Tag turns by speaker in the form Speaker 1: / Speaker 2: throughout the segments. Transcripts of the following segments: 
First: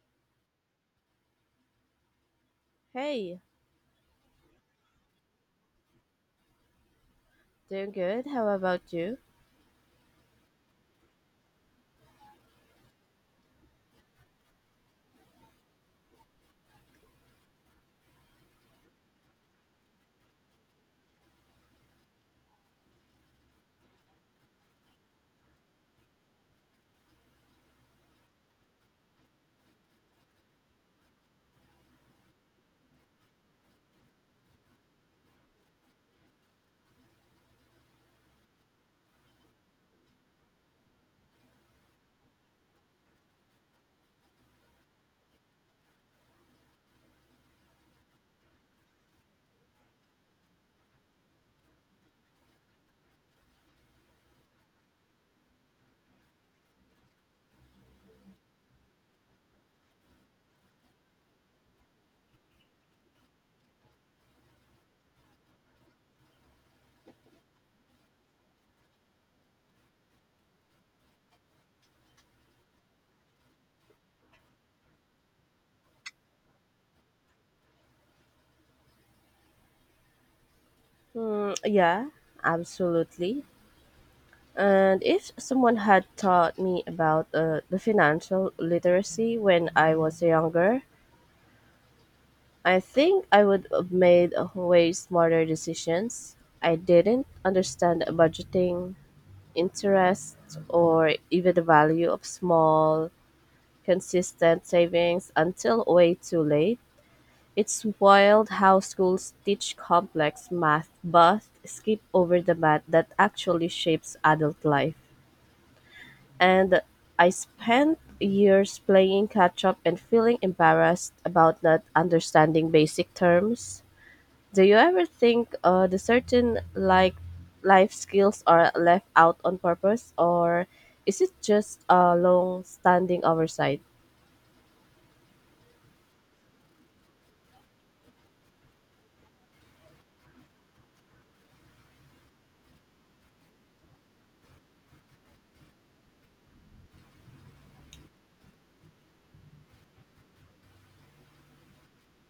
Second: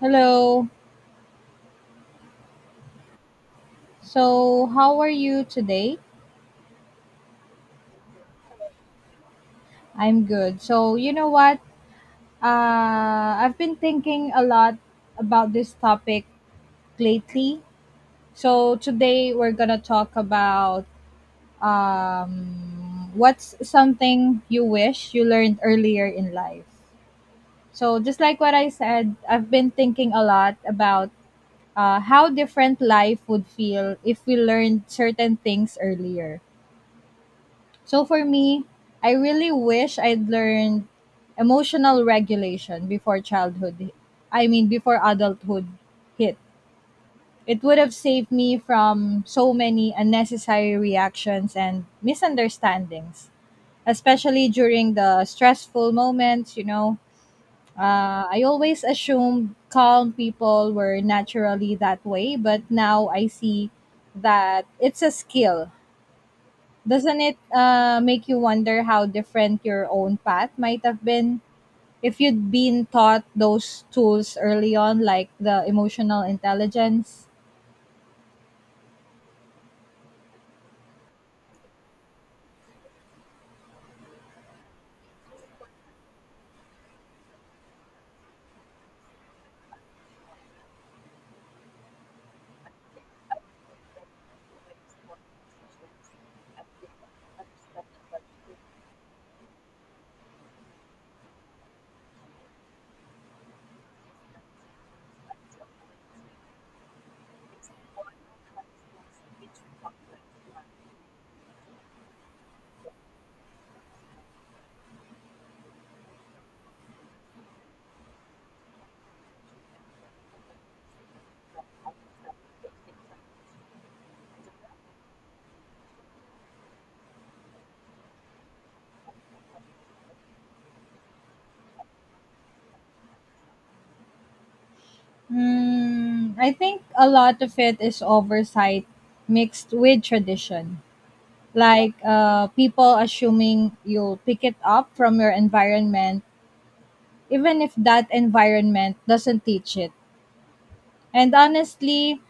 Speaker 1: Hello.
Speaker 2: Hey,
Speaker 1: So, how are you today?
Speaker 2: doing good. How about you?
Speaker 1: I'm good. So, you know what? I've been thinking a lot about this topic lately. So, today we're going to talk about what's something you wish you learned earlier in life. So, just like what I said, I've been thinking a lot about how different life would feel if we learned certain things earlier. So for me, I really wish I'd learned emotional regulation before childhood. I mean, before adulthood hit. It would have saved me from so many unnecessary reactions and misunderstandings, especially during the stressful moments, you know. I always assumed calm people were naturally that way, but now I see that it's a skill. Doesn't it make you wonder how different your own path might have been if you'd been taught those tools early on, like the emotional intelligence?
Speaker 2: Hmm, yeah, absolutely. And if someone had taught me about the financial literacy when I was younger, I think I would have made way smarter decisions. I didn't understand budgeting, interest, or even the value of small, consistent savings until way too late. It's wild how schools teach complex math but skip over the math that actually shapes adult life. And I spent years playing catch up and feeling embarrassed about not understanding basic terms. Do you ever think the certain like life skills are left out on purpose, or is it just a long standing oversight?
Speaker 1: Hmm. I think a lot of it is oversight mixed with tradition. Like people assuming you'll pick it up from your environment, even if that environment doesn't teach it. And honestly,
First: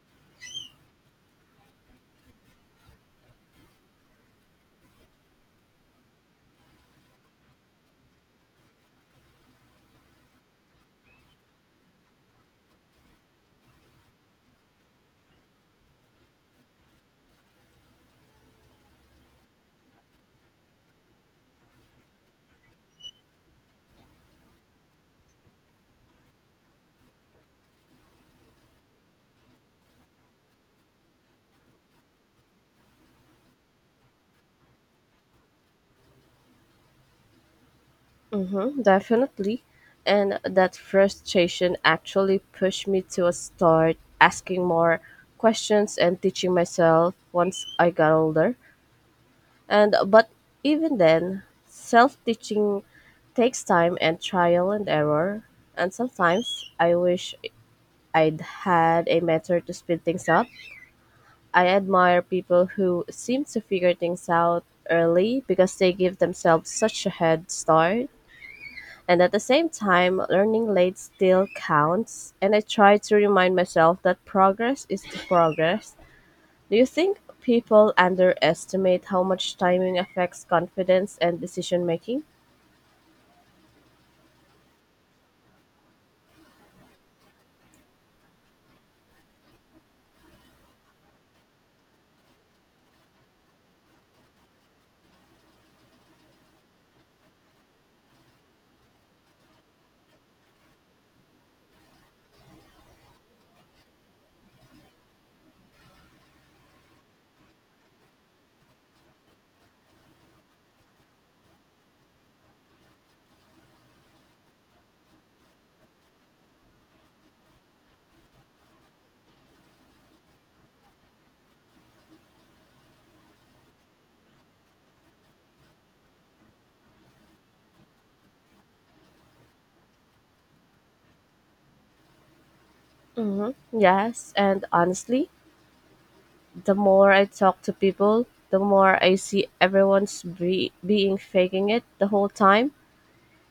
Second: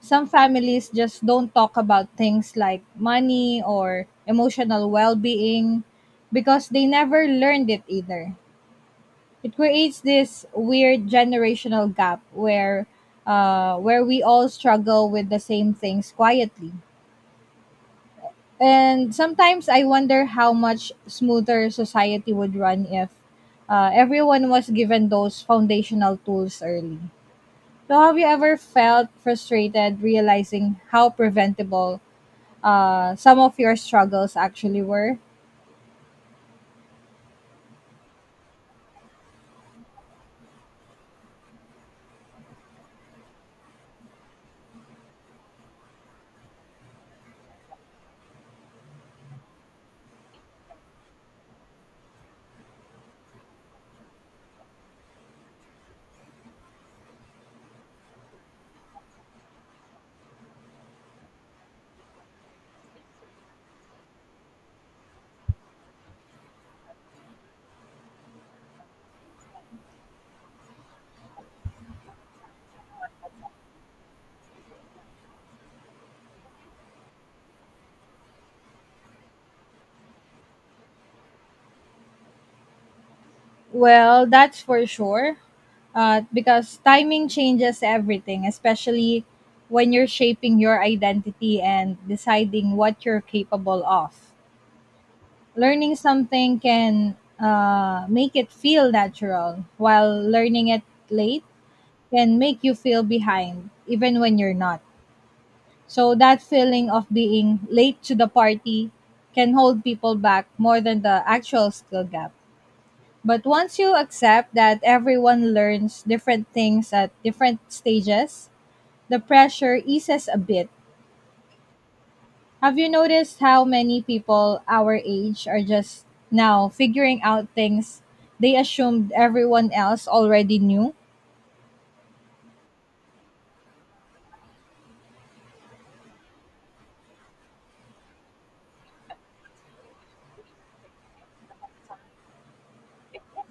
Speaker 1: some families just don't talk about things like money or emotional well being because they never learned it either. It creates this weird generational gap where we all struggle with the same things quietly. And sometimes I wonder how much smoother society would run if everyone was given those foundational tools early. So, have you ever felt frustrated realizing how preventable some of your struggles actually were?
Speaker 2: Mhm, definitely. And that frustration actually pushed me to start asking more questions and teaching myself once I got older. And but even then, self-teaching takes time and trial and error. And sometimes I wish I'd had a mentor to speed things up. I admire people who seem to figure things out early because they give themselves such a head start. And at the same time, learning late still counts. And I try to remind myself that progress is the progress. Do you think people underestimate how much timing affects confidence and decision making?
Speaker 1: Well, that's for sure. Because timing changes everything, especially when you're shaping your identity and deciding what you're capable of. Learning something can make it feel natural, while learning it late can make you feel behind, even when you're not. So, that feeling of being late to the party can hold people back more than the actual skill gap. But once you accept that everyone learns different things at different stages, the pressure eases a bit. Have you noticed how many people our age are just now figuring out things they assumed everyone else already knew?
Speaker 2: Hmm, yes, and honestly, the more I talk to people, the more I see everyone's being faking it the whole time.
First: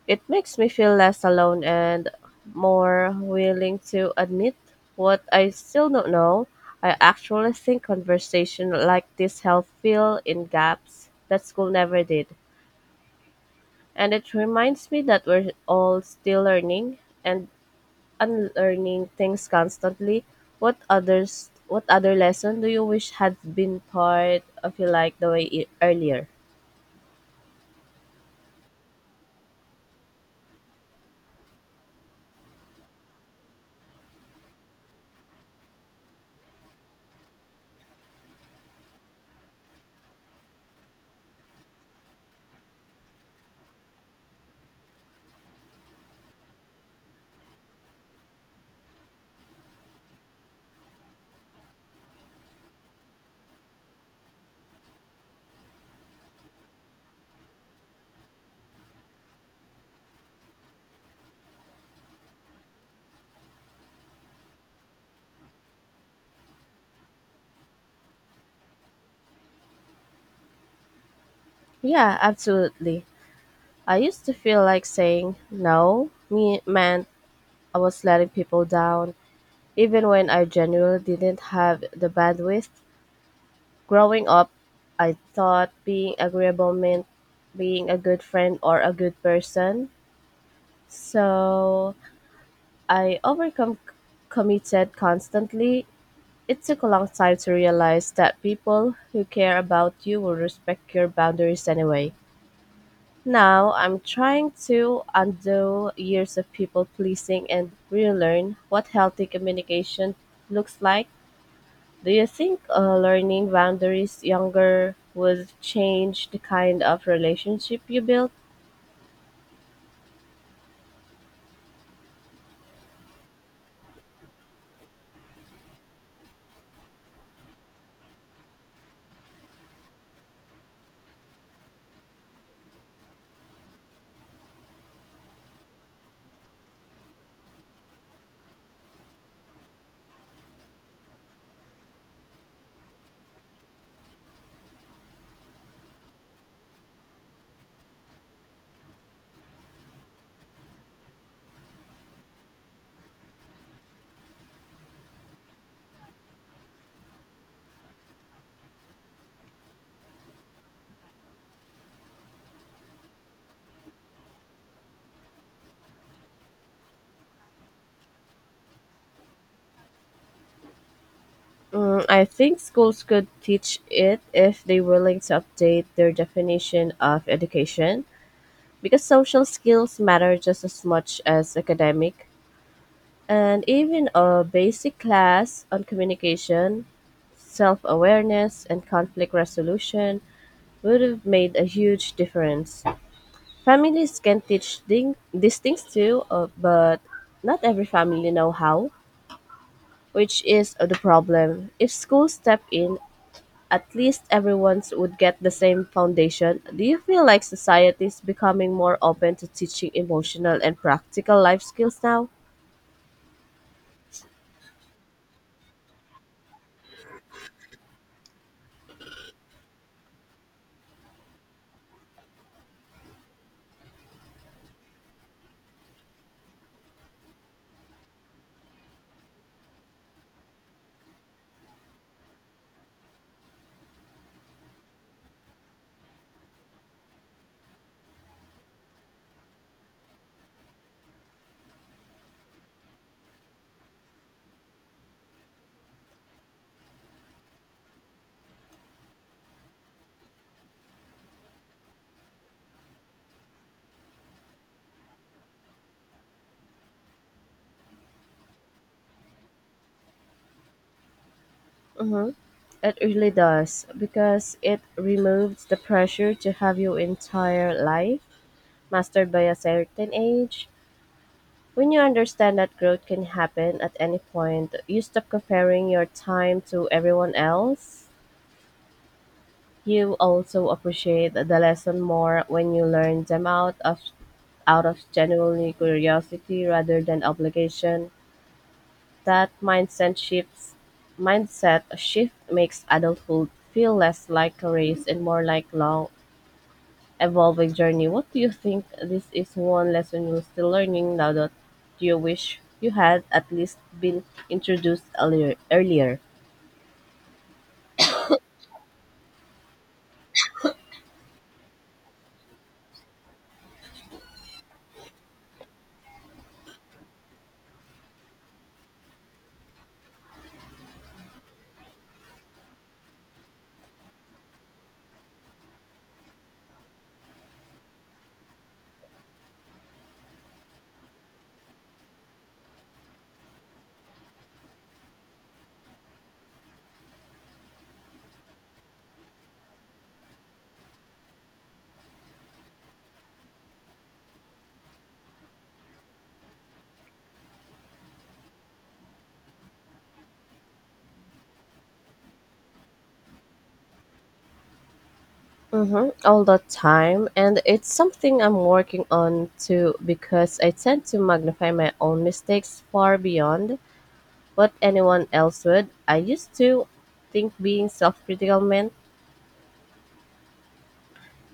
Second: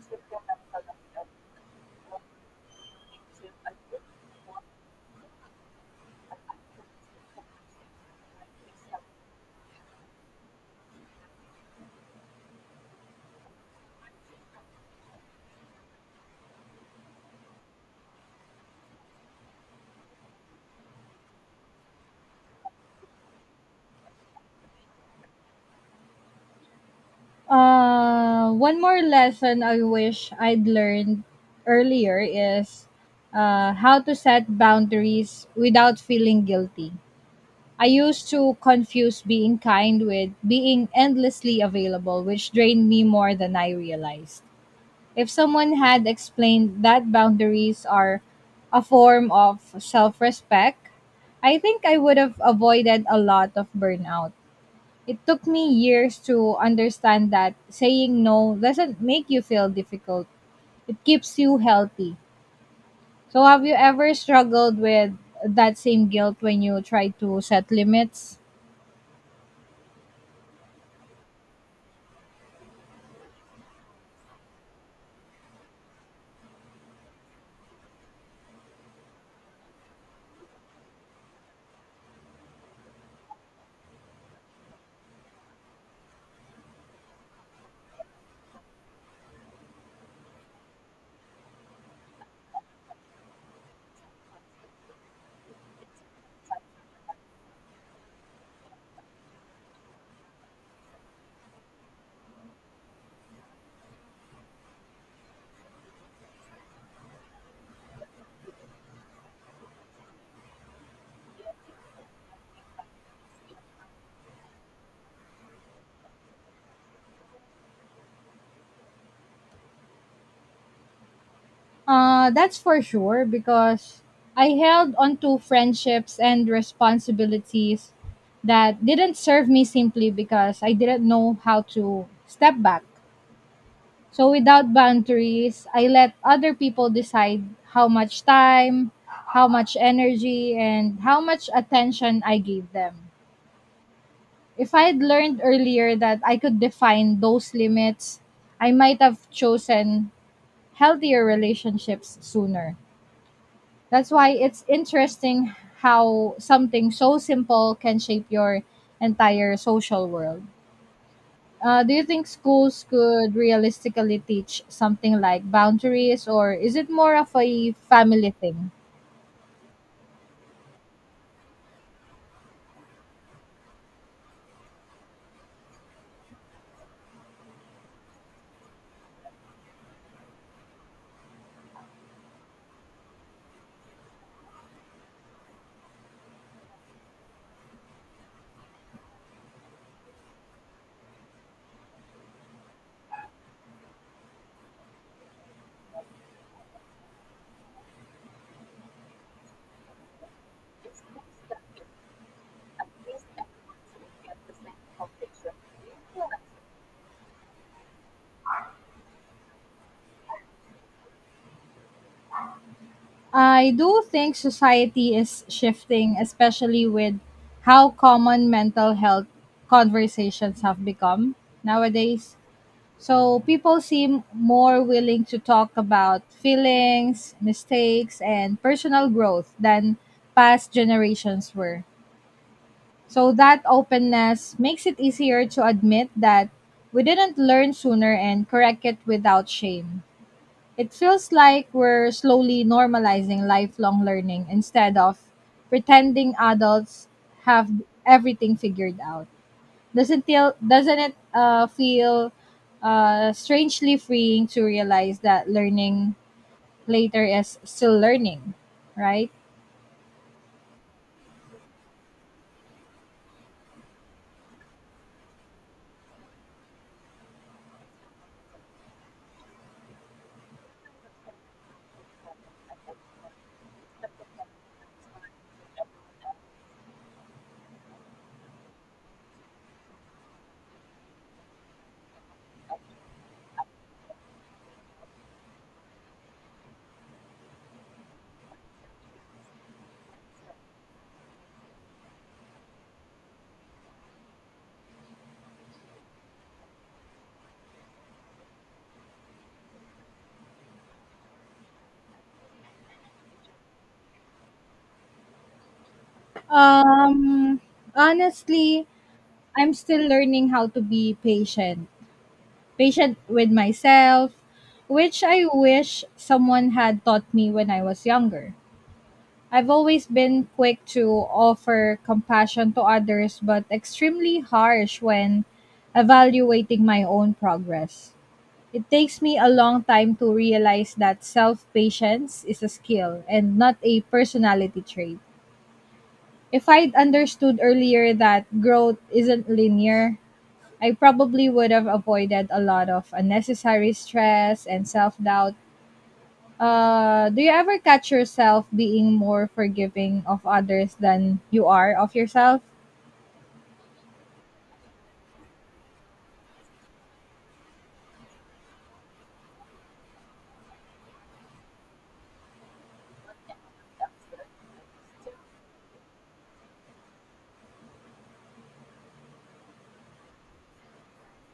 Speaker 2: It makes me feel less alone and more willing to admit what I still don't know. I actually think conversation like this help fill in gaps that school never did. And it reminds me that we're all still learning and unlearning things constantly. What others what other lesson do you wish had been part of your life the way it, earlier?
Speaker 1: One more lesson I wish I'd learned earlier is how to set boundaries without feeling guilty. I used to confuse being kind with being endlessly available, which drained me more than I realized. If someone had explained that boundaries are a form of self respect, I think I would have avoided a lot of burnout. It took me years to understand that saying no doesn't make you feel difficult, it keeps you healthy. So, have you ever struggled with that same guilt when you try to set limits?
Speaker 2: Yeah, absolutely. I used to feel like saying no me meant I was letting people down, even when I genuinely didn't have the bandwidth. Growing up, I thought being agreeable meant being a good friend or a good person. So I overcome committed constantly. It took a long time to realize that people who care about you will respect your boundaries anyway. Now I'm trying to undo years of people pleasing and relearn what healthy communication looks like. Do you think learning boundaries younger would change the kind of relationship you build?
Speaker 1: That's for sure because I held on to friendships and responsibilities that didn't serve me simply because I didn't know how to step back. So without boundaries, I let other people decide how much time, how much energy, and how much attention I gave them. If I had learned earlier that I could define those limits, I might have chosen healthier relationships sooner. That's why it's interesting how something so simple can shape your entire social world. Do you think schools could realistically teach something like boundaries, or is it more of a family thing?
Speaker 2: Mm, I think schools could teach it if they're willing to update their definition of education, because social skills matter just as much as academic. And even a basic class on communication, self awareness, and conflict resolution would have made a huge difference. Families can teach these things too, but not every family know how, which is the problem. If schools step in, at least everyone would get the same foundation. Do you feel like society is becoming more open to teaching emotional and practical life skills now?
Speaker 1: I do think society is shifting, especially with how common mental health conversations have become nowadays. So people seem more willing to talk about feelings, mistakes, and personal growth than past generations were. So that openness makes it easier to admit that we didn't learn sooner and correct it without shame. It feels like we're slowly normalizing lifelong learning instead of pretending adults have everything figured out. Doesn't it feel strangely freeing to realize that learning later is still learning, right?
Speaker 2: Mm-hmm. It really does, because it removes the pressure to have your entire life mastered by a certain age. When you understand that growth can happen at any point, you stop comparing your time to everyone else. You also appreciate the lesson more when you learn them out of genuinely curiosity rather than obligation. That mindset shift makes adulthood feel less like a race and more like long evolving journey. What do you think this is one lesson you're still learning now that you wish you had at least been introduced earlier?
Speaker 1: Um, honestly, I'm still learning how to be patient, patient with myself, which I wish someone had taught me when I was younger. I've always been quick to offer compassion to others, but extremely harsh when evaluating my own progress. It takes me a long time to realize that self patience is a skill and not a personality trait. If I'd understood earlier that growth isn't linear, I probably would have avoided a lot of unnecessary stress and self doubt. Do you ever catch yourself being more forgiving of others than you are of yourself?
Speaker 2: Mm-hmm, all the time, and it's something I'm working on too, because I tend to magnify my own mistakes far beyond what anyone else would. I used to think being self critical meant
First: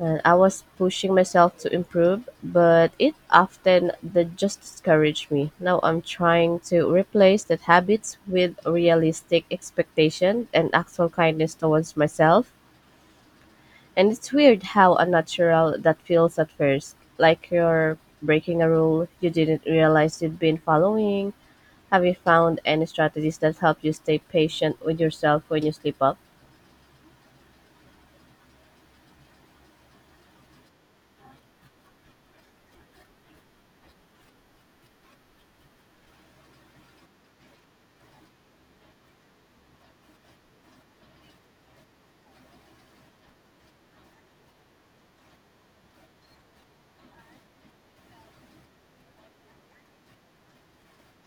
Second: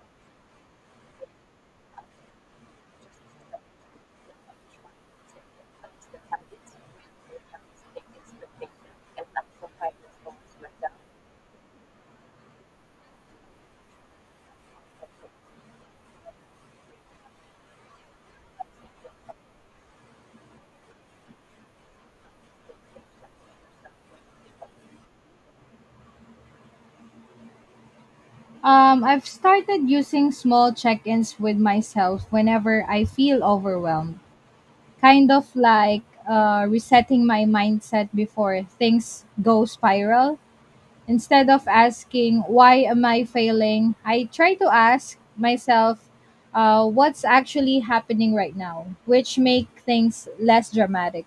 Speaker 2: and I was pushing myself to improve, but it often the just discouraged me. Now I'm trying to replace that habits with realistic expectation and actual kindness towards myself. And it's weird how unnatural that feels at first, like you're breaking a rule you didn't realize you'd been following. Have you found any strategies that help you stay patient with yourself when you slip up?
Speaker 1: I've started using small check ins with myself whenever I feel overwhelmed. Kind of like resetting my mindset before things go spiral. Instead of asking, why am I failing? I try to ask myself, what's actually happening right now, which make things less dramatic.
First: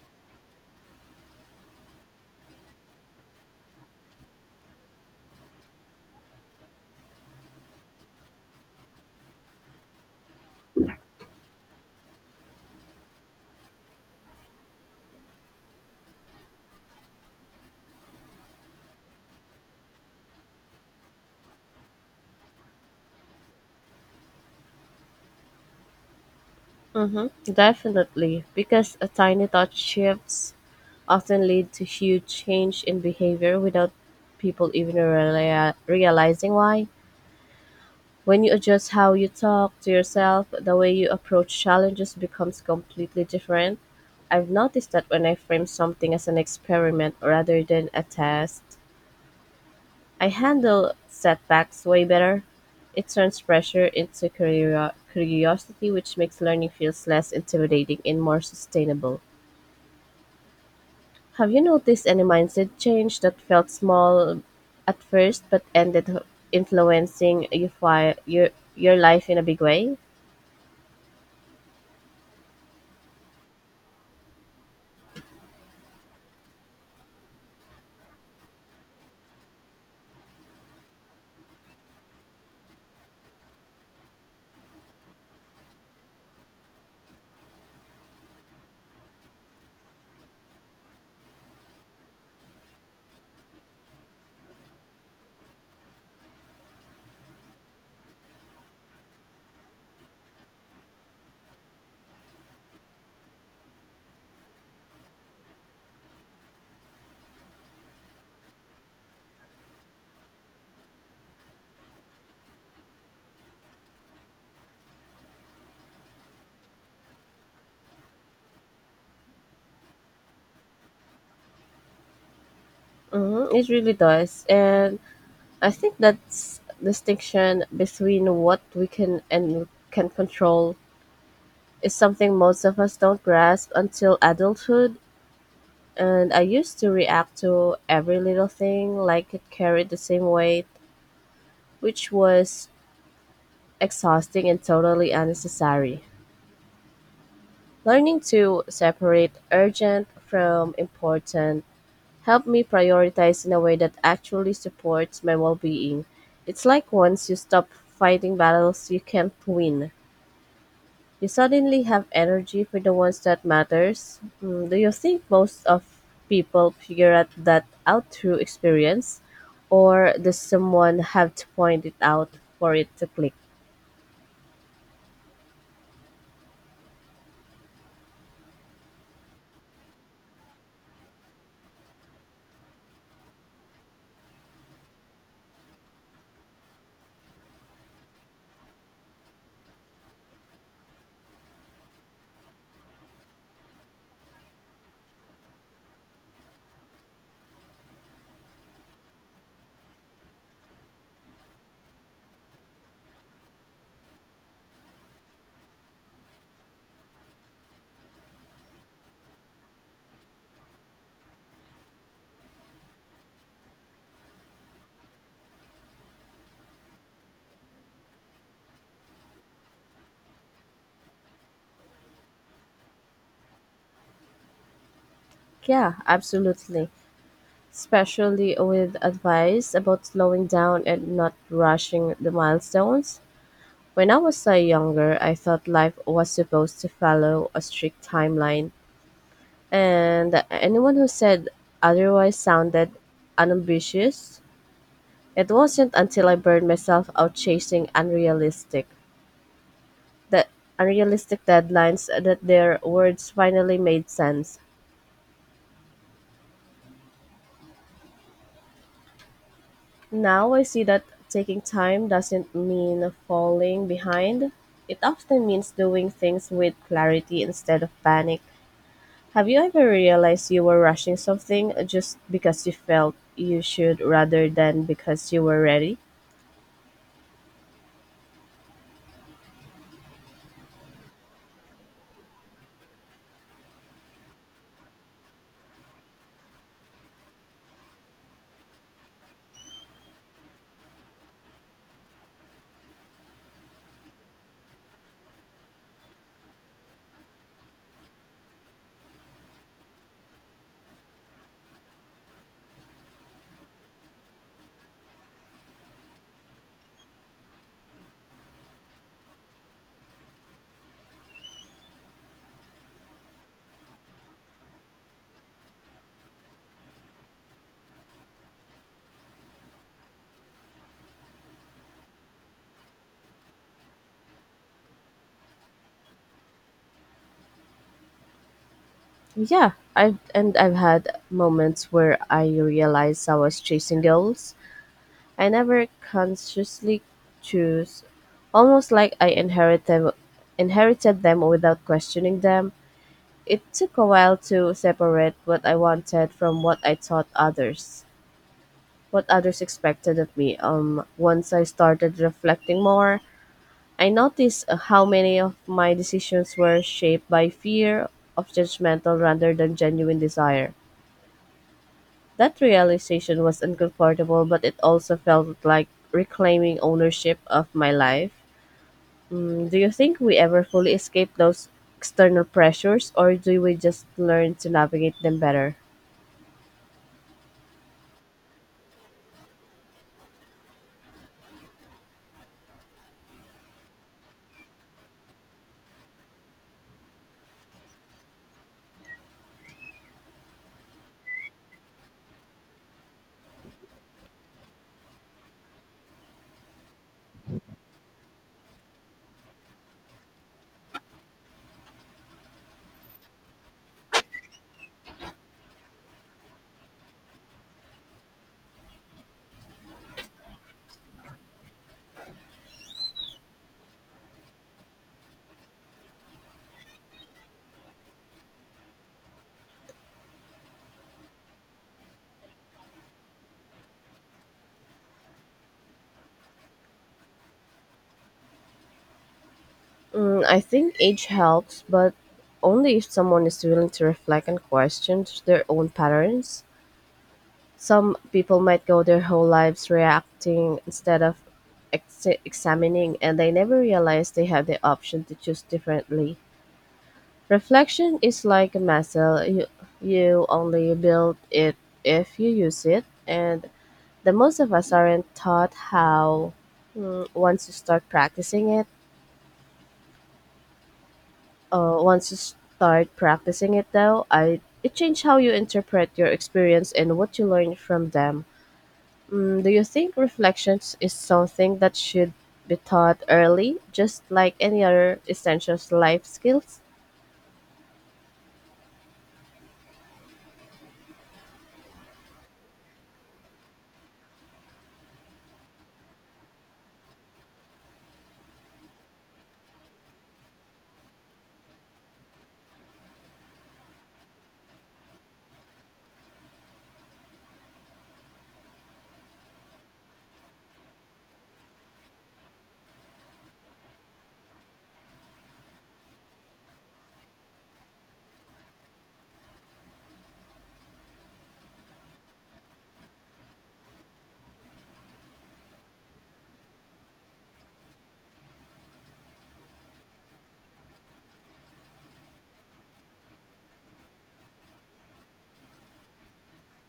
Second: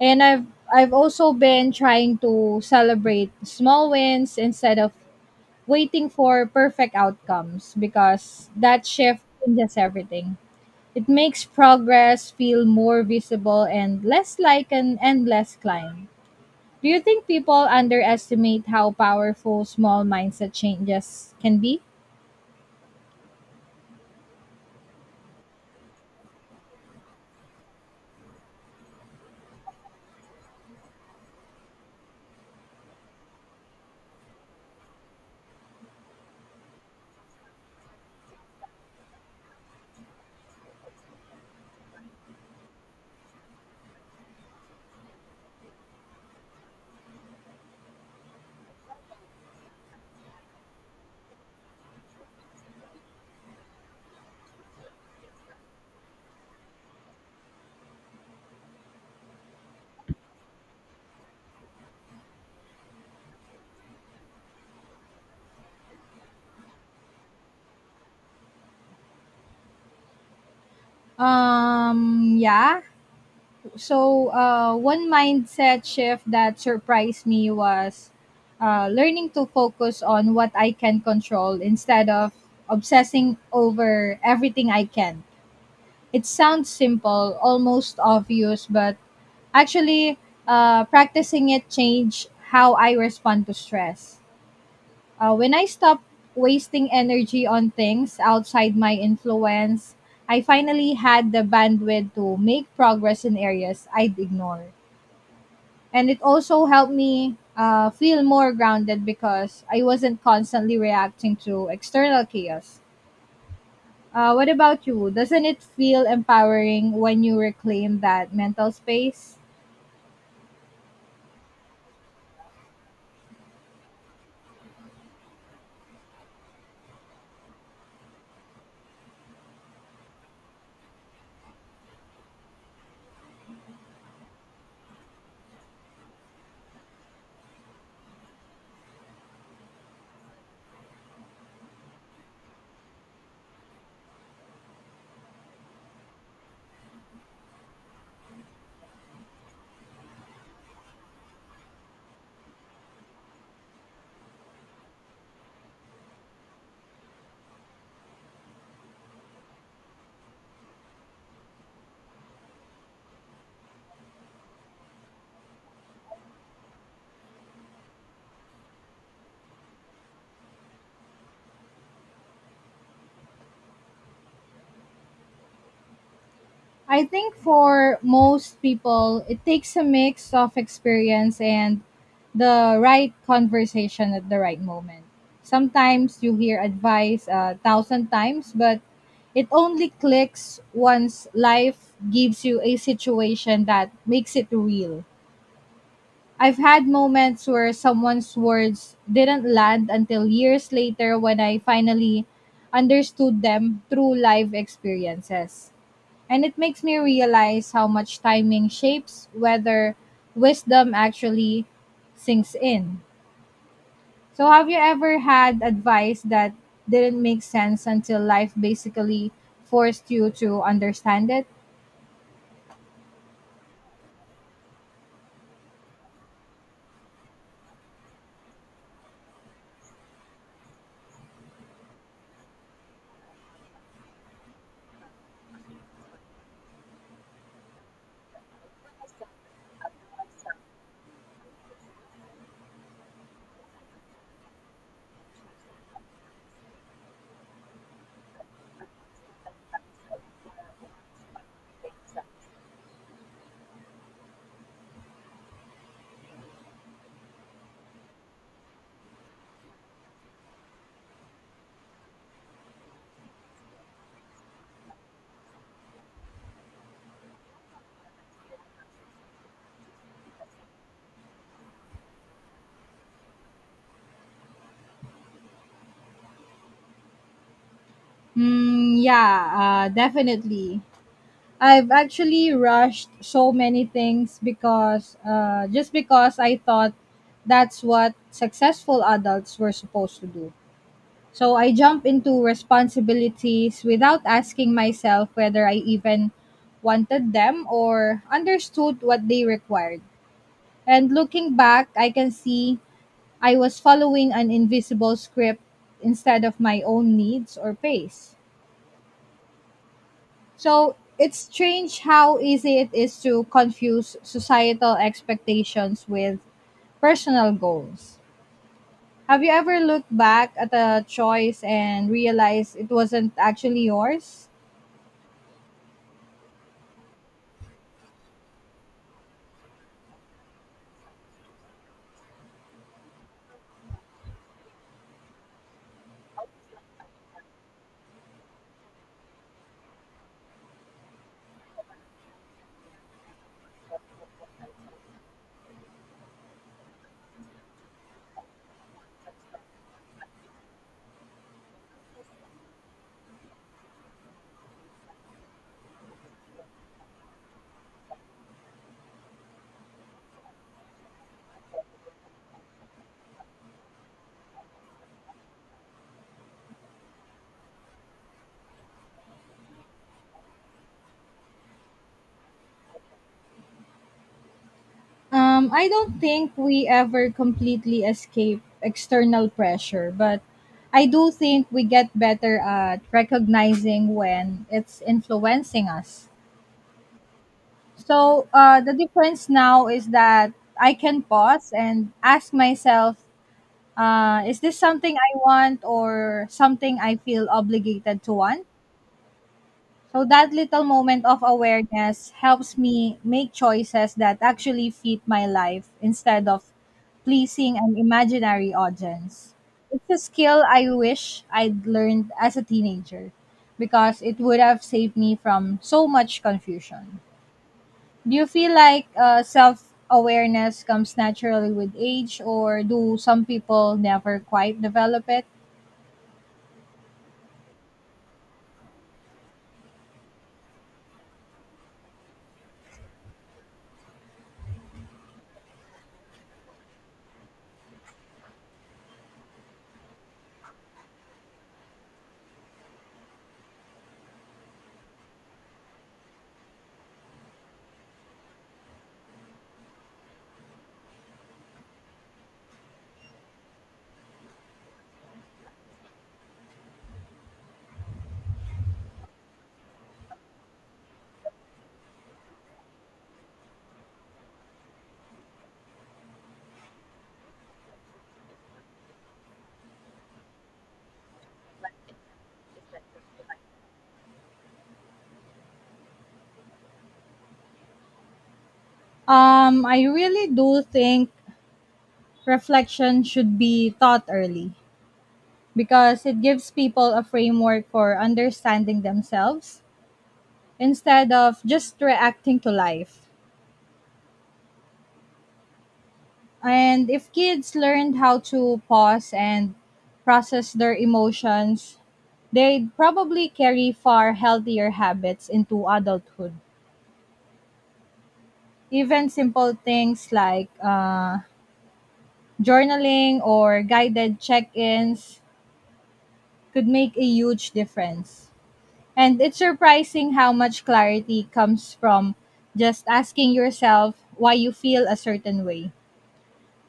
Speaker 1: And I've also been trying to celebrate small wins instead of waiting for perfect outcomes because that shift changes everything. It makes progress feel more visible and less like an endless climb. Do you think people underestimate how powerful small mindset changes can be?
Speaker 2: Mm-hmm, definitely, because a tiny touch shifts often lead to huge change in behavior without people even realizing why. When you adjust how you talk to yourself, the way you approach challenges becomes completely different. I've noticed that when I frame something as an experiment rather than a test, I handle setbacks way better. It turns pressure into curiosity, which makes learning feels less intimidating and more sustainable. Have you noticed any mindset change that felt small at first but influencing your fi- your life in a big way?
Speaker 1: Yeah. So, one mindset shift that surprised me was learning to focus on what I can control instead of obsessing over everything I can. It sounds simple, almost obvious, but actually, practicing it changed how I respond to stress. When I stopped wasting energy on things outside my influence, I finally had the bandwidth to make progress in areas I'd ignore. And it also helped me feel more grounded because I wasn't constantly reacting to external chaos. What about you? Doesn't it feel empowering when you reclaim that mental space?
Speaker 2: Hmm, it really does, and I think that's distinction between what we can and can control is something most of us don't grasp until adulthood. And I used to react to every little thing like it carried the same weight, which was exhausting and totally unnecessary. Learning to separate urgent from important helped me prioritize in a way that actually supports my well being. It's like once you stop fighting battles you can't win, you suddenly have energy for the ones that matters. Mm, do you think most of people figure out that out through experience? Or does someone have to point it out for it to click?
Speaker 1: I think for most people, it takes a mix of experience and the right conversation at the right moment. Sometimes you hear advice a thousand times, but it only clicks once life gives you a situation that makes it real. I've had moments where someone's words didn't land until years later when I finally understood them through live experiences. And it makes me realize how much timing shapes whether wisdom actually sinks in. So, have you ever had advice that didn't make sense until life basically forced you to understand it?
Speaker 2: Yeah, absolutely. Especially with advice about slowing down and not rushing the milestones. When I was younger, I thought life was supposed to follow a strict timeline, and anyone who said otherwise sounded unambitious. It wasn't until I burned myself out chasing that unrealistic deadlines that their words finally made sense. Now I see that taking time doesn't mean falling behind. It often means doing things with clarity instead of panic. Have you ever realized you were rushing something just because you felt you should rather than because you were ready?
Speaker 1: Mm, yeah, definitely. I've actually rushed so many things because just because I thought that's what successful adults were supposed to do. So I jump into responsibilities without asking myself whether I even wanted them or understood what they required. And looking back, I can see I was following an invisible script instead of my own needs or pace. So it's strange how easy it is to confuse societal expectations with personal goals. Have you ever looked back at a choice and realized it wasn't actually yours?
Speaker 2: Yeah, I've had moments where I realized I was chasing goals I never consciously choose, almost like I inherited them without questioning them. It took a while to separate what I wanted from what I thought others what others expected of me. Um, once I started reflecting more, I noticed how many of my decisions were shaped by fear of judgmental rather than genuine desire. That realization was uncomfortable, but it also felt like reclaiming ownership of my life. Mm, do you think we ever fully escape those external pressures, or do we just learn to navigate them better?
Speaker 1: I don't think we ever completely escape external pressure, but I do think we get better at recognizing when it's influencing us. So the difference now is that I can pause and ask myself, is this something I want or something I feel obligated to want? So that little moment of awareness helps me make choices that actually fit my life instead of pleasing an imaginary audience. It's a skill I wish I'd learned as a teenager because it would have saved me from so much confusion. Do you feel like self awareness comes naturally with age, or do some people never quite develop it?
Speaker 2: Mm, I think age helps, but only if someone is willing to reflect and question their own patterns. Some people might go their whole lives reacting instead of examining, and they never realize they have the option to choose differently. Reflection is like a muscle, you only build it if you use it, and the most of us aren't taught how. Mm, once you start practicing it though, I, it changed how you interpret your experience and what you learn from them. Mm, do you think reflections is something that should be taught early just like any other essential life skills?
Speaker 1: I really do think reflection should be taught early because it gives people a framework for understanding themselves instead of just reacting to life. And if kids learned how to pause and process their emotions, they'd probably carry far healthier habits into adulthood. Even simple things like journaling or guided check ins could make a huge difference. And it's surprising how much clarity comes from just asking yourself why you feel a certain way.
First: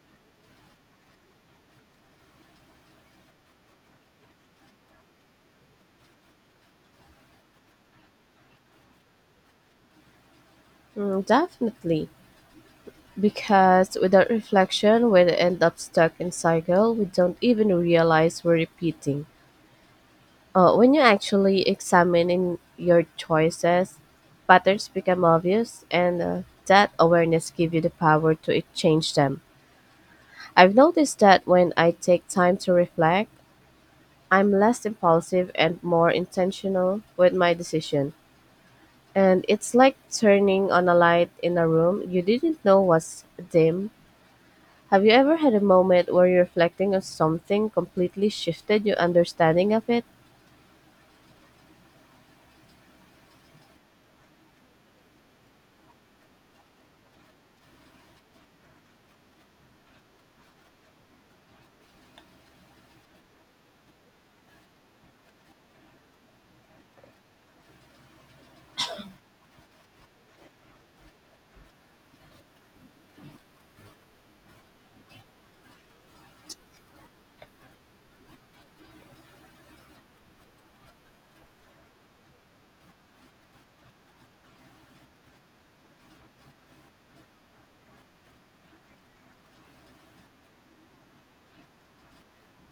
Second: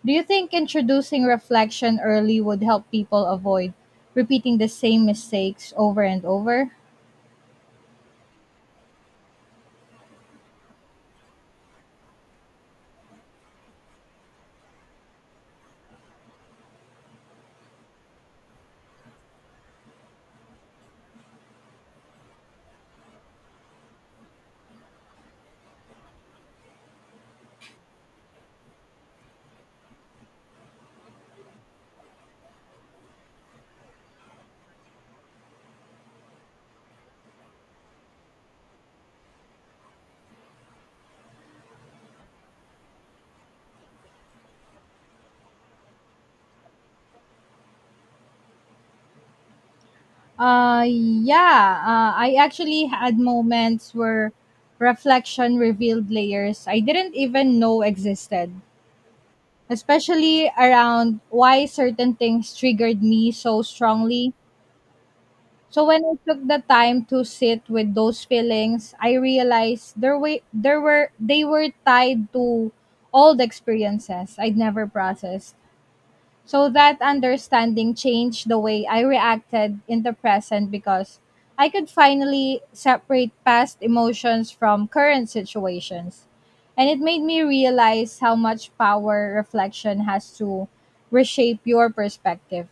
Speaker 1: Do you think introducing reflection early would help people avoid repeating the same mistakes over and over?
Speaker 2: Mm, definitely, because without reflection we end up stuck in cycle we don't even realize we're repeating. When you actually examine in your choices, patterns become obvious, and that awareness gives you the power to change them. I've noticed that when I take time to reflect, I'm less impulsive and more intentional with my decision. And it's like turning on a light in a room you didn't know was dim. Have you ever had a moment where you're reflecting on something completely shifted your understanding of it?
Speaker 1: Uh, yeah, I actually had moments where reflection revealed layers I didn't even know existed, especially around why certain things triggered me so strongly. So when I took the time to sit with those feelings, I realized there were they were tied to old experiences I'd never processed. So that understanding changed the way I reacted in the present because I could finally separate past emotions from current situations. And it made me realize how much power reflection has to reshape your perspective.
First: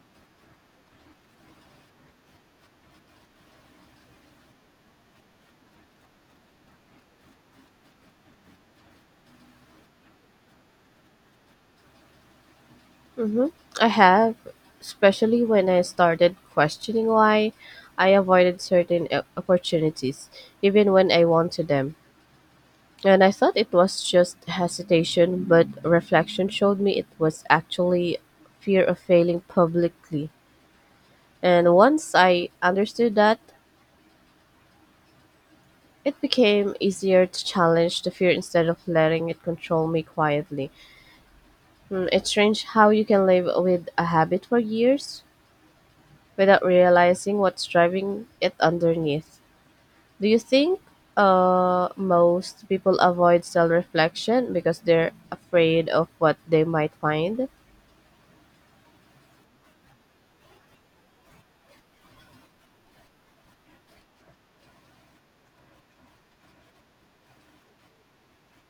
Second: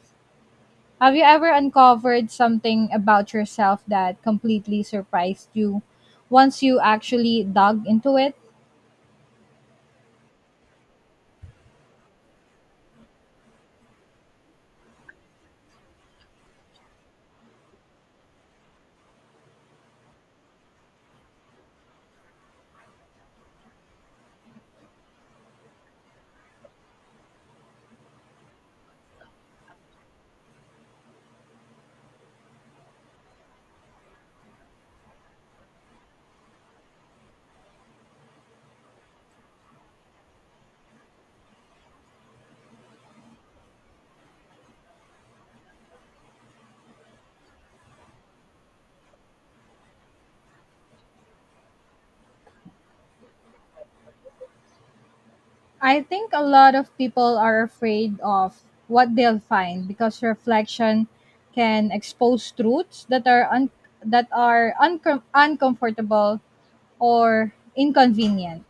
Speaker 1: Have you ever uncovered something about yourself that completely surprised you once you actually dug into it?
Speaker 2: Hmm, I have, especially when I started questioning why I avoided certain opportunities, even when I wanted them. And I thought it was just hesitation, but reflection showed me it was actually fear of failing publicly. And once I understood that, it became easier to challenge the fear instead of letting it control me quietly. Mm, it's strange how you can live with a habit for years without realizing what's driving it underneath. Do you think most people avoid self reflection because they're afraid
Speaker 1: I
Speaker 2: of
Speaker 1: think
Speaker 2: what
Speaker 1: a
Speaker 2: they
Speaker 1: lot
Speaker 2: might
Speaker 1: of people
Speaker 2: find?
Speaker 1: are afraid of what they'll find because reflection can expose truths that are un- that are uncom- uncomfortable or inconvenient.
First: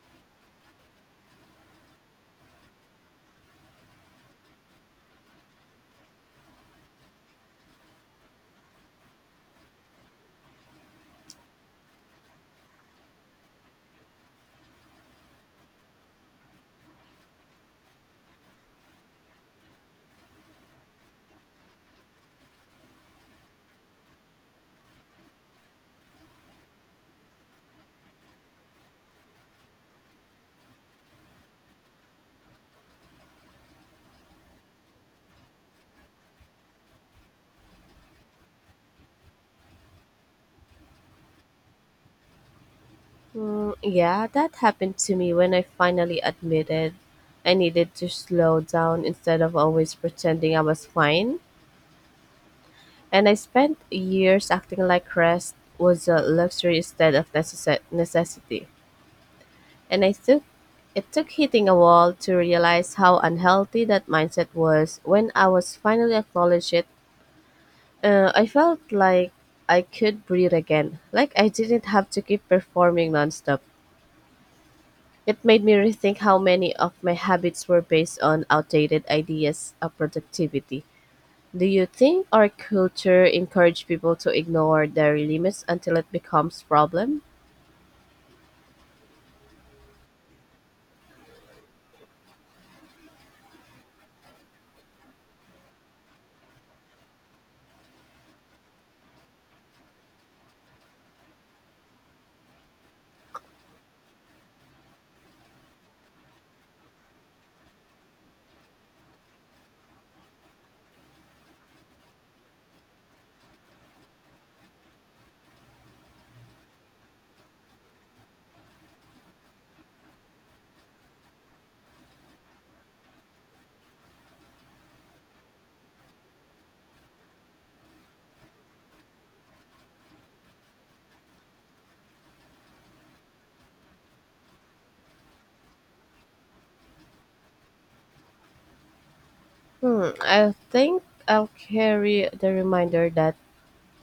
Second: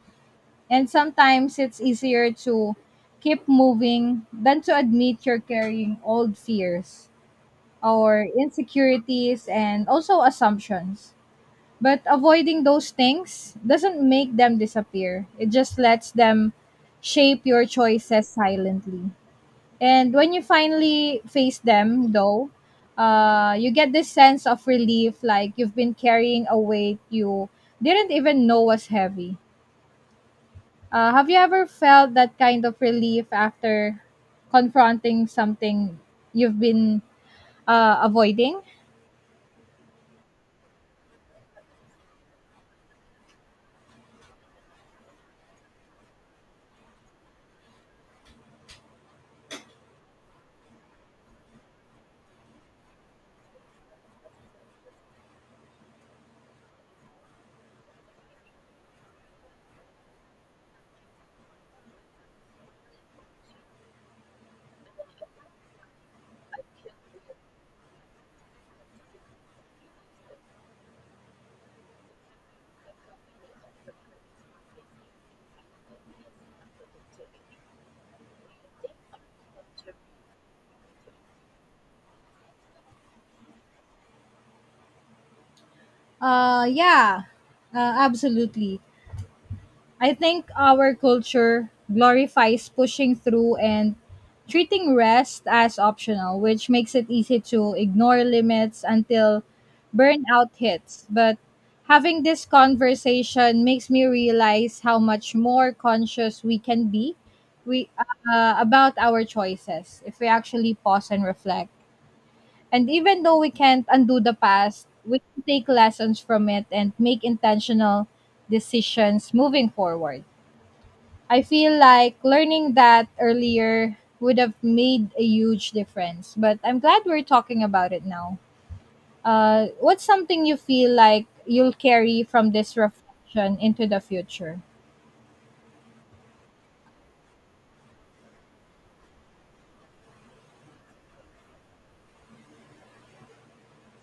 Speaker 1: And sometimes it's easier to keep moving than to admit you're carrying old fears, our insecurities and also assumptions. But avoiding those things doesn't make them disappear. It just lets them shape your choices silently. And when you finally face them, though, you get this sense of relief like you've been carrying a weight you didn't even know was heavy. Have you ever felt that kind of relief after confronting something you've been avoiding?
Speaker 2: Mm, yeah, that happened to me when I finally admitted I needed to slow down instead of always pretending I was fine. And I spent years acting like rest was a luxury instead of necessity. And I took it took hitting a wall to realize how unhealthy that mindset was. When I was finally acknowledged it, I felt like I could breathe again, like I didn't have to keep performing nonstop. It made me rethink how many of my habits were based on outdated ideas of productivity. Do you think our culture encourage people to ignore their limits until it becomes problem?
Speaker 1: Yeah, absolutely. I think our culture glorifies pushing through and treating rest as optional, which makes it easy to ignore limits until burnout hits. But having this conversation makes me realize how much more conscious we can be we about our choices if we actually pause and reflect. And even though we can't undo the past, we can take lessons from it and make intentional decisions moving forward. I feel like learning that earlier would have made a huge difference, but I'm glad we're talking about it now. What's something you feel like you'll carry from this reflection into the future?
Speaker 2: Hmm, I think I'll carry the reminder that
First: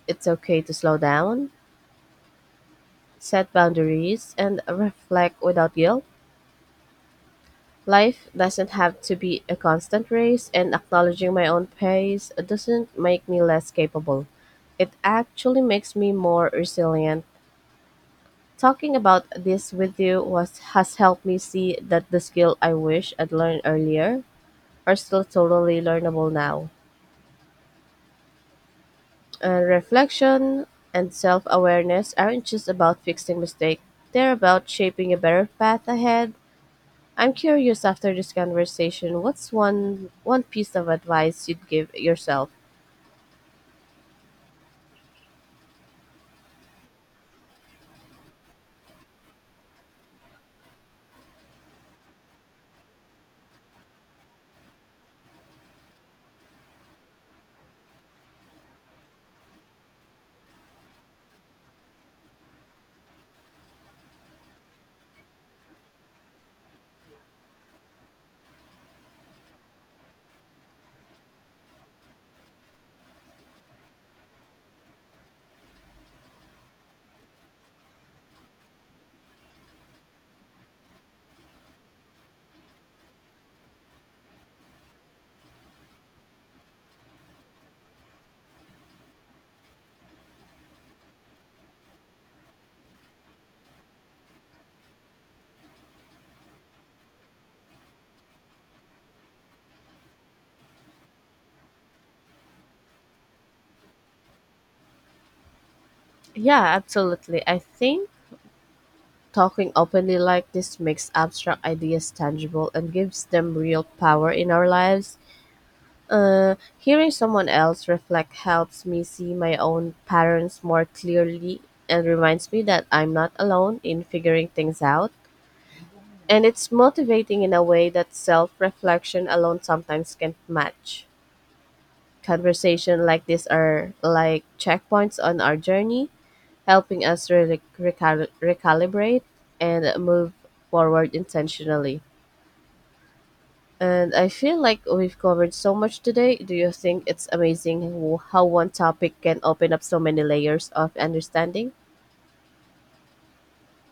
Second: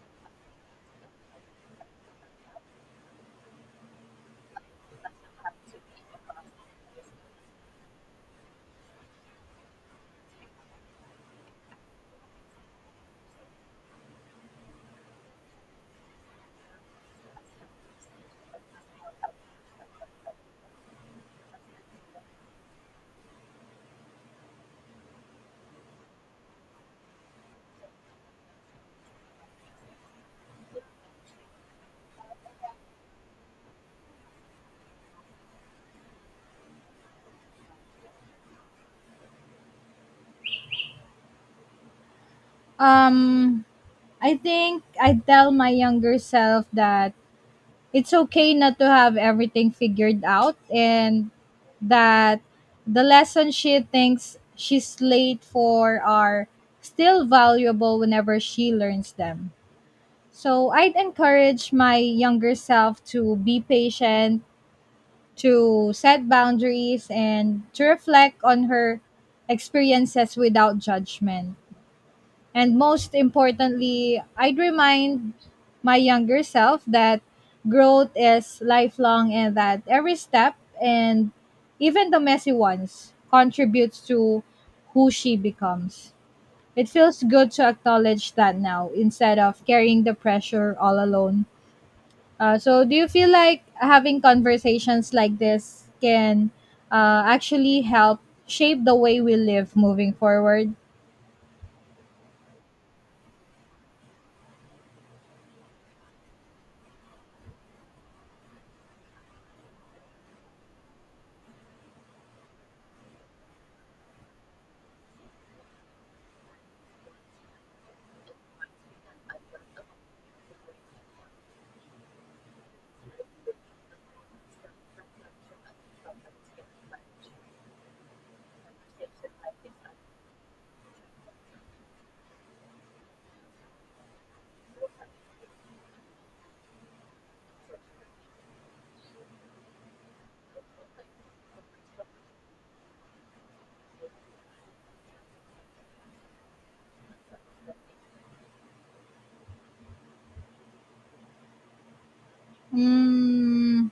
Speaker 2: it's okay to slow down, set boundaries, and reflect without guilt. Life doesn't have to be a constant race, and acknowledging my own pace doesn't make me less capable. It actually makes me more resilient. Talking about this with you was has helped me see that the skill I wish I'd learned earlier are still totally learnable now. And reflection and self awareness aren't just about fixing mistakes, they're about shaping a better path ahead. I'm curious, after this conversation, what's one piece of advice you'd give yourself?
Speaker 1: Um, I think I tell my younger self that it's okay not to have everything figured out and that the lessons she thinks she's late for are still valuable whenever she learns them. So I'd encourage my younger self to be patient, to set boundaries, and to reflect on her experiences without judgment. And most importantly, I'd remind my younger self that growth is lifelong and that every step and even the messy ones contributes to who she becomes. It feels good to acknowledge that now instead of carrying the pressure all alone. So, do you feel like having conversations like this can actually help shape the way we live moving forward?
Speaker 2: Yeah, absolutely. I think talking openly like this makes abstract ideas tangible and gives them real power in our lives. Hearing someone else reflect helps me see my own patterns more clearly and reminds me that I'm not alone in figuring things out. And it's motivating in a way that self reflection alone sometimes can't match. Conversation like this are like checkpoints on our journey, helping us recalibrate and move forward intentionally. And I feel like we've covered so much today. Do you think it's amazing how one topic can open up so many layers of understanding?
Speaker 1: Mm,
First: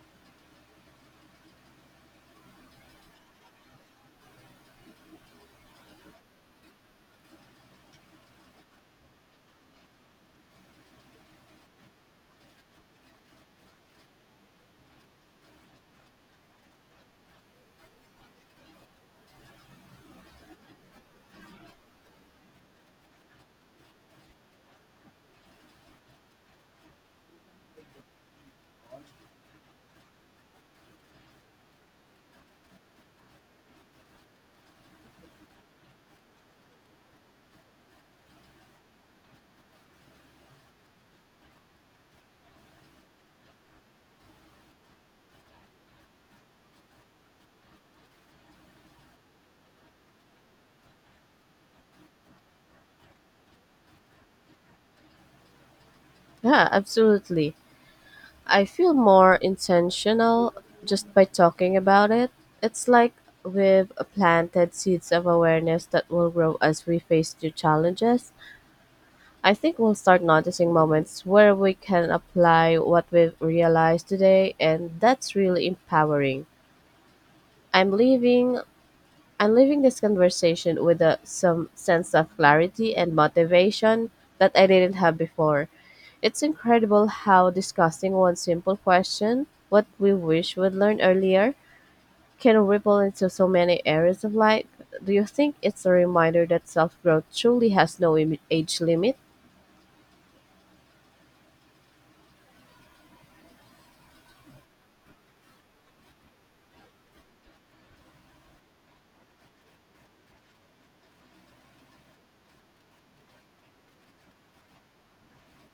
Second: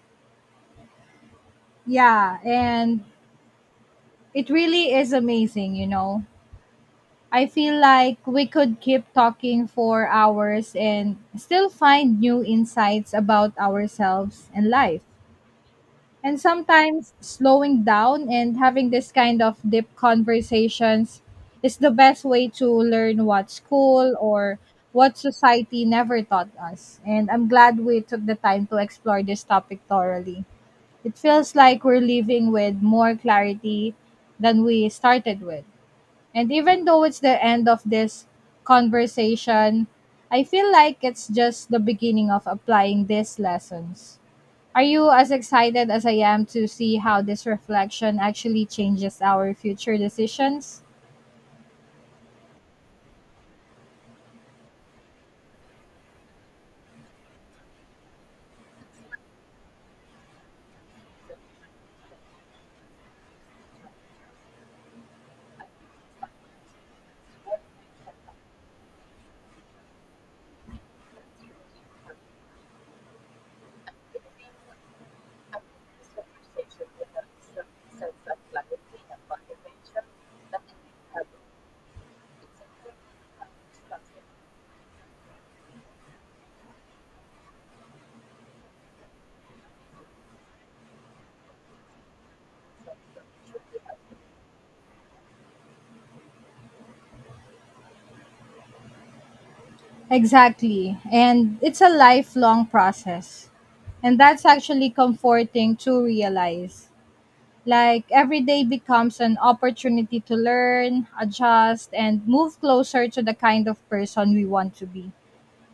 Speaker 1: yeah, and it really is amazing, you know. I feel like we could keep talking for hours and still find new insights about ourselves and life. And sometimes slowing down and having this kind of deep conversations is the best way to learn what school or what society never taught us. And I'm glad we took the time to explore this topic thoroughly. It feels like we're leaving with more clarity than we started with. And even though it's the end of this conversation, I feel like it's just the beginning of applying these lessons. Are you as excited as I am to see how this reflection actually changes our future decisions?
Speaker 2: Yeah, absolutely. I feel more intentional just by talking about it. It's like we've planted seeds of awareness that will grow as we face new challenges. I think we'll start noticing moments where we can apply what we've realized today, and that's really empowering. I'm leaving I'm leaving this conversation with some sense of clarity and motivation that I didn't have before. It's incredible how discussing one simple question, what we wish we'd learned earlier, can ripple into so many areas of life. Do you think it's a reminder that self growth truly has no age limit?
Speaker 1: Exactly. And it's a lifelong process. And that's actually comforting to realize. Like every day becomes an opportunity to learn, adjust, and move closer to the kind of person we want to be.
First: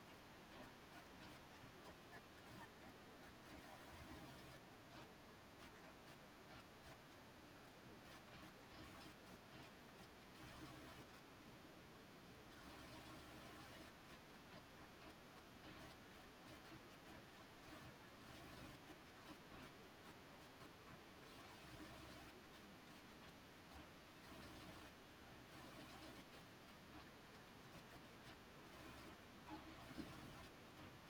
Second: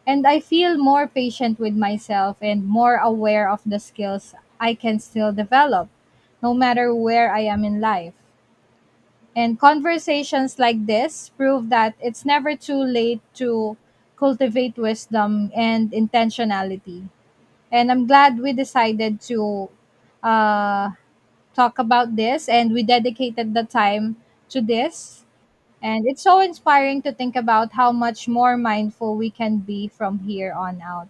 Speaker 1: And I feel more patient with myself and more aware of the skills I can still develop, no matter where I am in life. And conversations like this prove that it's never too late to cultivate wisdom and intentionality. And I'm glad we decided to uh, talk about this and we dedicated the time to this, and it's so inspiring to think about how much more mindful we can be from here on out.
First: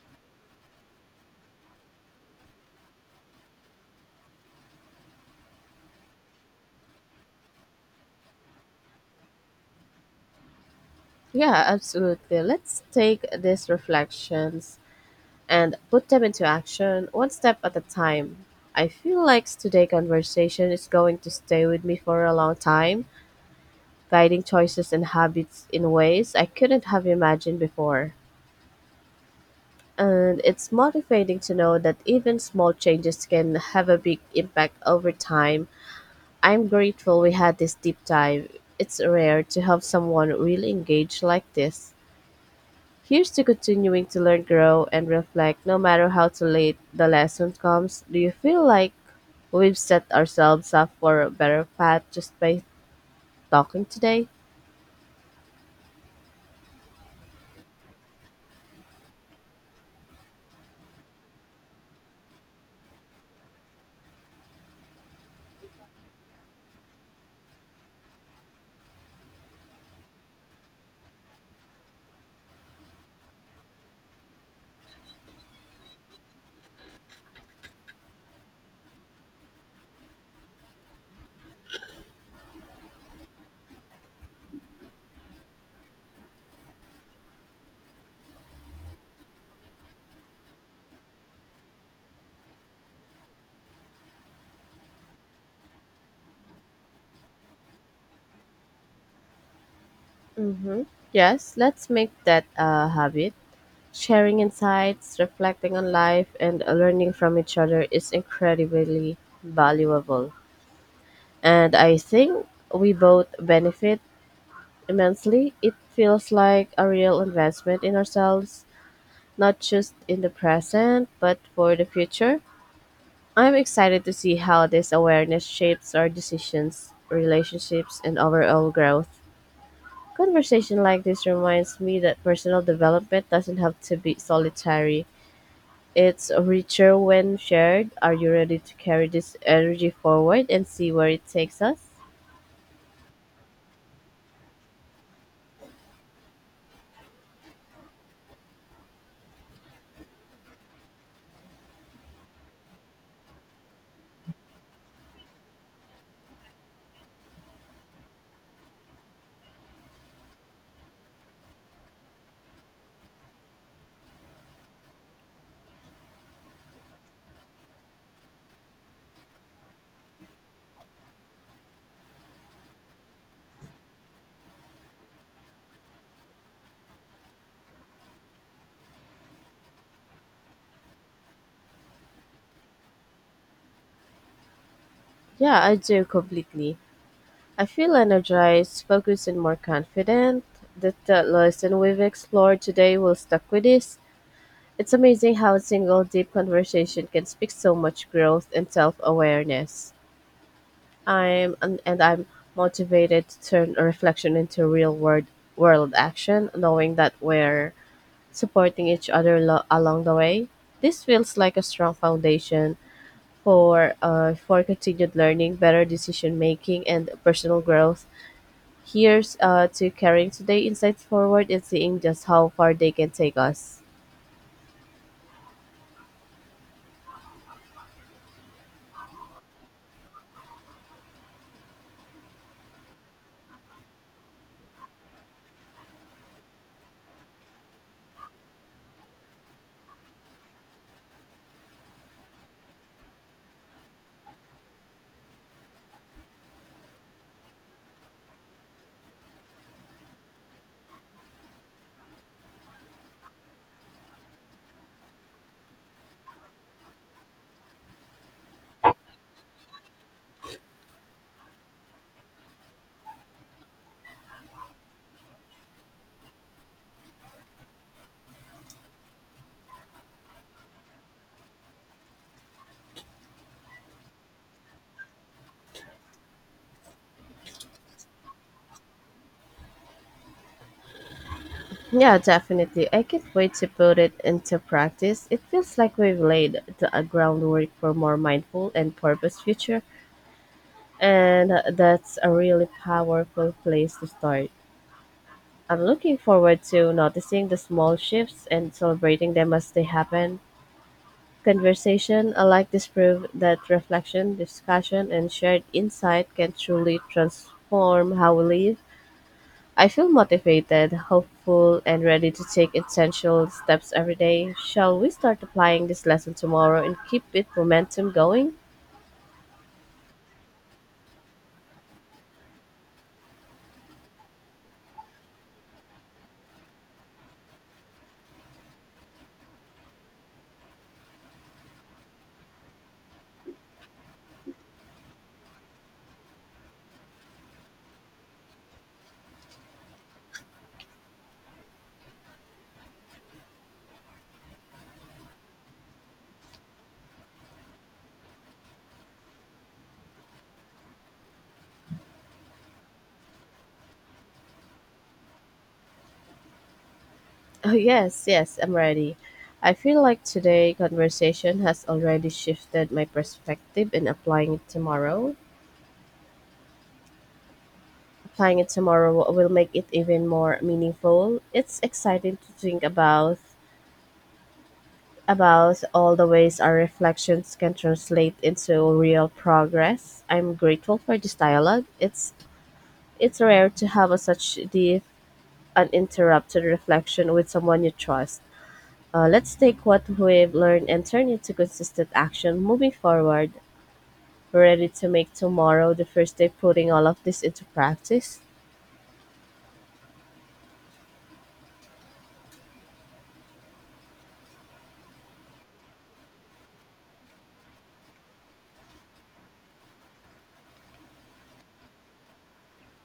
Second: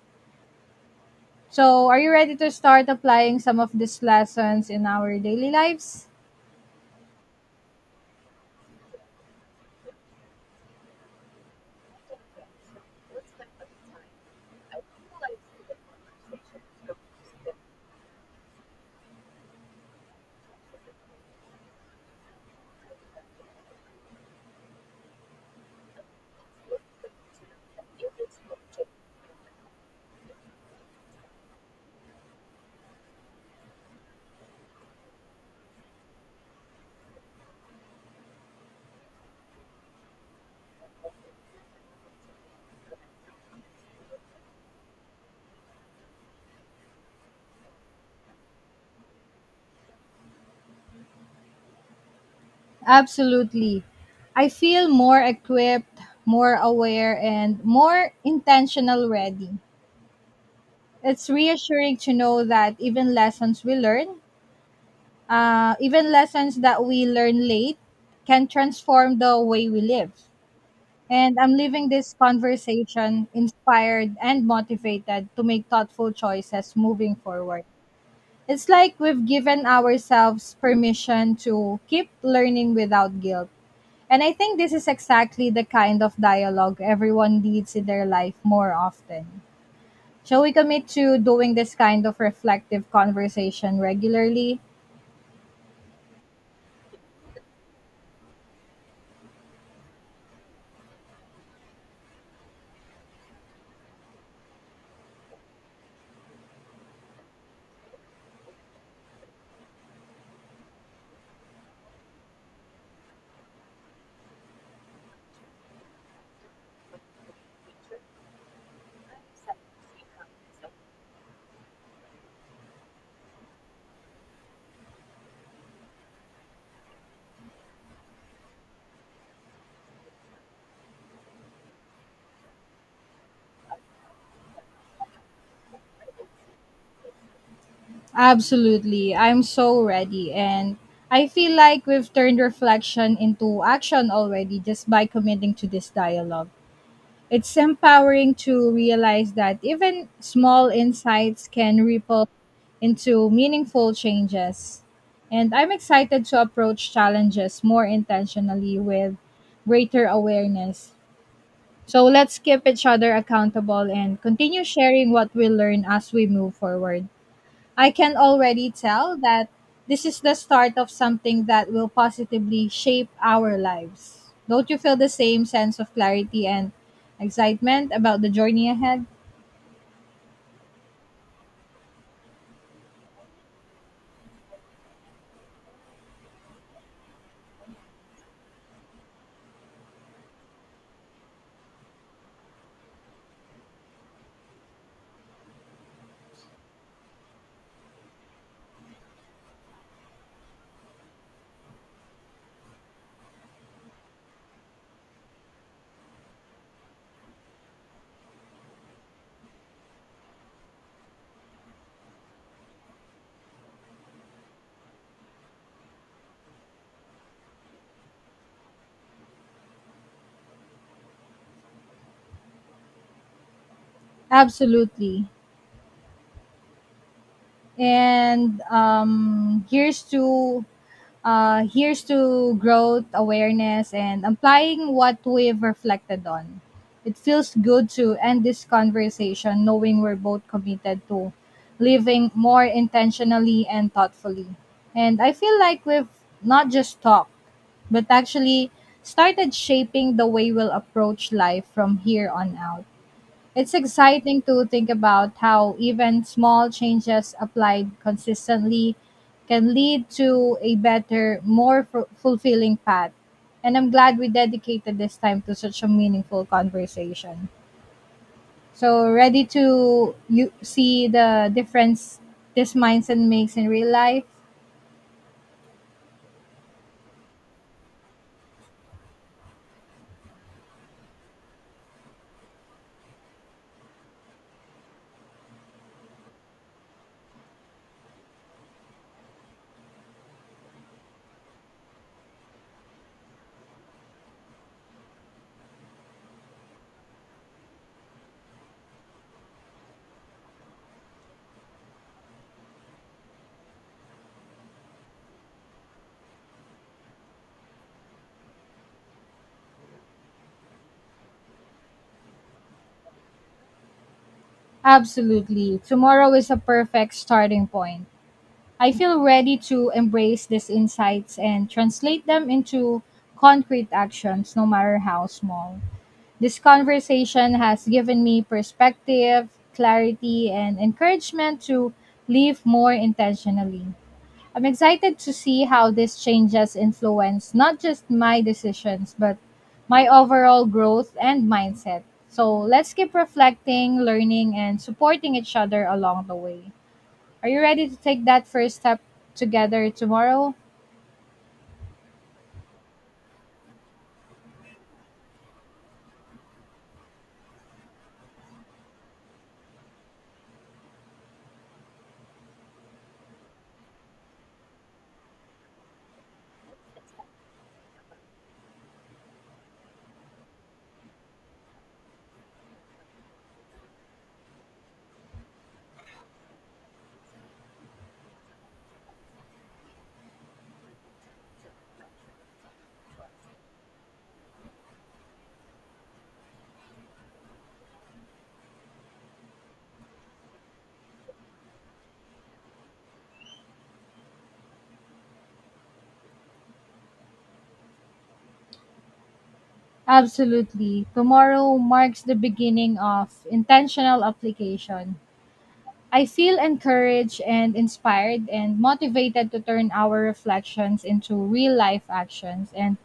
Speaker 1: So are you ready to start applying some of these lessons in our daily lives?
Speaker 2: Yeah, absolutely. Let's take these reflections and put them into action one step at a time. I feel like today's conversation is going to stay with me for a long time, guiding choices and habits in ways I couldn't have imagined before. And it's motivating to know that even small changes can have a big impact over time. I'm grateful we had this deep dive. It's rare to have someone really engaged like this. Here's to continuing to learn, grow, and reflect no matter how too late the lesson comes. Do you feel like we've set ourselves up for a better path just by
Speaker 1: Absolutely.
Speaker 2: talking today?
Speaker 1: I feel more equipped, more aware, and more intentional. Ready. It's reassuring to know that even lessons that we learn late can transform the way we live. And I'm leaving this conversation inspired and motivated to make thoughtful choices moving forward. It's like we've given ourselves permission to keep learning without guilt. And I think this is exactly the kind of dialogue everyone needs in their life more often. Shall we commit to doing this kind of reflective conversation regularly?
Speaker 2: Mm-hmm. Yes, let's make that a habit. Sharing insights, reflecting on life, and learning from each other is incredibly valuable. And I think we both benefit immensely. It feels like a real investment in ourselves, not just in the present, but for the future. I'm excited to see how this awareness shapes our decisions, relationships, and overall growth. Conversation like this reminds me that personal development doesn't have to be solitary. It's richer when shared. Are you ready to carry
Speaker 1: Absolutely.
Speaker 2: this
Speaker 1: I'm so
Speaker 2: energy
Speaker 1: ready.
Speaker 2: forward and
Speaker 1: And
Speaker 2: see where it
Speaker 1: I feel
Speaker 2: takes us?
Speaker 1: like we've turned reflection into action already just by committing to this dialogue. It's empowering to realize that even small insights can ripple into meaningful changes. And I'm excited to approach challenges more intentionally with greater awareness. So let's keep each other accountable and continue sharing what we learn as we move forward. I can already tell that this is the start of something that will positively shape our lives. Don't you feel the same sense of clarity and excitement about the journey ahead?
Speaker 2: Yeah, I do completely. I feel energized, focused, and more confident that the lesson we've explored today will stuck with us. It's amazing how a single deep conversation can speak so much growth and self-awareness. And I'm motivated to turn a reflection into real world action, knowing that we're supporting each other along the way. This feels like a strong foundation for continued learning, better decision making, and personal growth. Here's to carrying today insights forward and seeing just how far they can take us.
Speaker 1: Absolutely. And here's to growth, awareness, and applying what we've reflected on. It feels good to end this conversation knowing we're both committed to living more intentionally and thoughtfully. And I feel like we've not just talked, but actually started shaping the way we'll approach life from here on out. It's exciting to think about how even small changes applied consistently can lead to a better, more fulfilling path. And I'm glad we dedicated this time to such a meaningful conversation. So, ready to you see the difference this mindset makes in real life?
Speaker 2: Yeah, definitely. I can't wait to put it into practice. It feels like we've laid the groundwork for more mindful and purpose future, and that's a really powerful place to start. I'm looking forward to noticing the small shifts and celebrating them as they happen. Conversation like this prove that reflection, discussion, and shared insight can truly transform how we live. I feel motivated, hopeful, and ready to take essential steps every day. Shall we start
Speaker 1: Absolutely.
Speaker 2: applying this
Speaker 1: Tomorrow
Speaker 2: lesson
Speaker 1: is a
Speaker 2: tomorrow and
Speaker 1: perfect
Speaker 2: keep it
Speaker 1: starting point.
Speaker 2: momentum going?
Speaker 1: I feel ready to embrace these insights and translate them into concrete actions, no matter how small. This conversation has given me perspective, clarity, and encouragement to live more intentionally. I'm excited to see how these changes influence not just my decisions, but my overall growth and mindset. So let's keep reflecting, learning, and supporting each other along the way. Are you ready to take that first step together tomorrow?
Speaker 2: Oh, yes, yes, I'm ready. I feel like today conversation has already shifted my perspective in applying it tomorrow. Applying it tomorrow will make it even more meaningful. It's exciting to think about all the ways our reflections can translate into real progress. I'm grateful for this dialogue. It's rare to have a such deep, uninterrupted reflection with someone you trust. Let's take what we've learned and turn it to consistent action moving forward. Ready to make tomorrow the first day putting all of this into practice?
Speaker 1: Absolutely. Tomorrow marks the beginning of intentional application. I feel encouraged and inspired and motivated to turn our reflections into real life actions. And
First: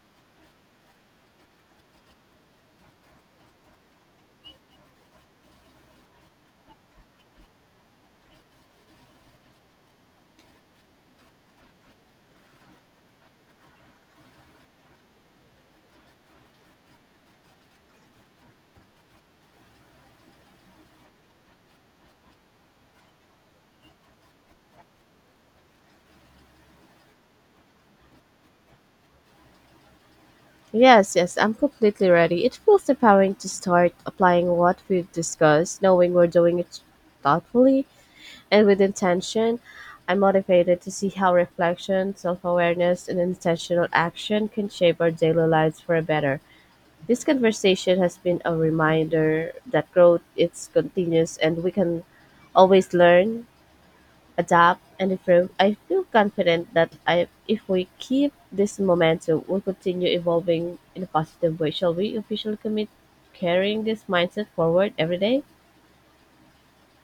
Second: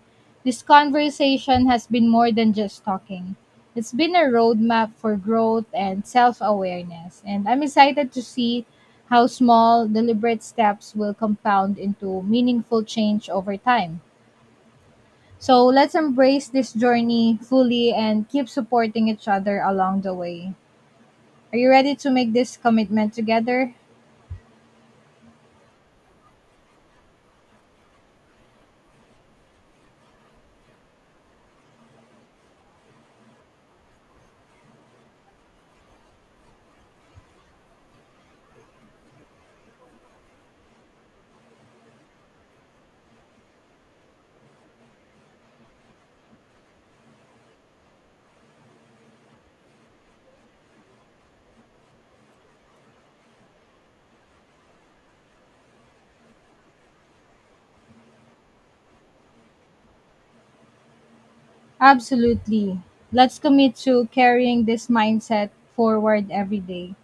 Speaker 1: this conversation has been more than just talking. It's been a roadmap for growth and self awareness. And I'm excited to see how small, deliberate steps will compound into meaningful change over time. So let's embrace this journey fully and keep supporting each other along the way. Are you ready to make this commitment together?
Speaker 2: Yes, yes, I'm completely ready. It feels empowering to start applying what we've discussed, knowing we're doing it thoughtfully and with intention. I'm motivated to see how reflection, self awareness, and intentional action can shape our daily lives for a better. This conversation has been a reminder that growth is continuous and we can always learn, adapt, and improve. I feel confident that, I, if we keep this momentum, we'll continue evolving in a positive way. Shall we officially
Speaker 1: Absolutely.
Speaker 2: commit
Speaker 1: Let's commit
Speaker 2: carrying this
Speaker 1: to
Speaker 2: mindset
Speaker 1: carrying this
Speaker 2: forward every day?
Speaker 1: mindset forward every day.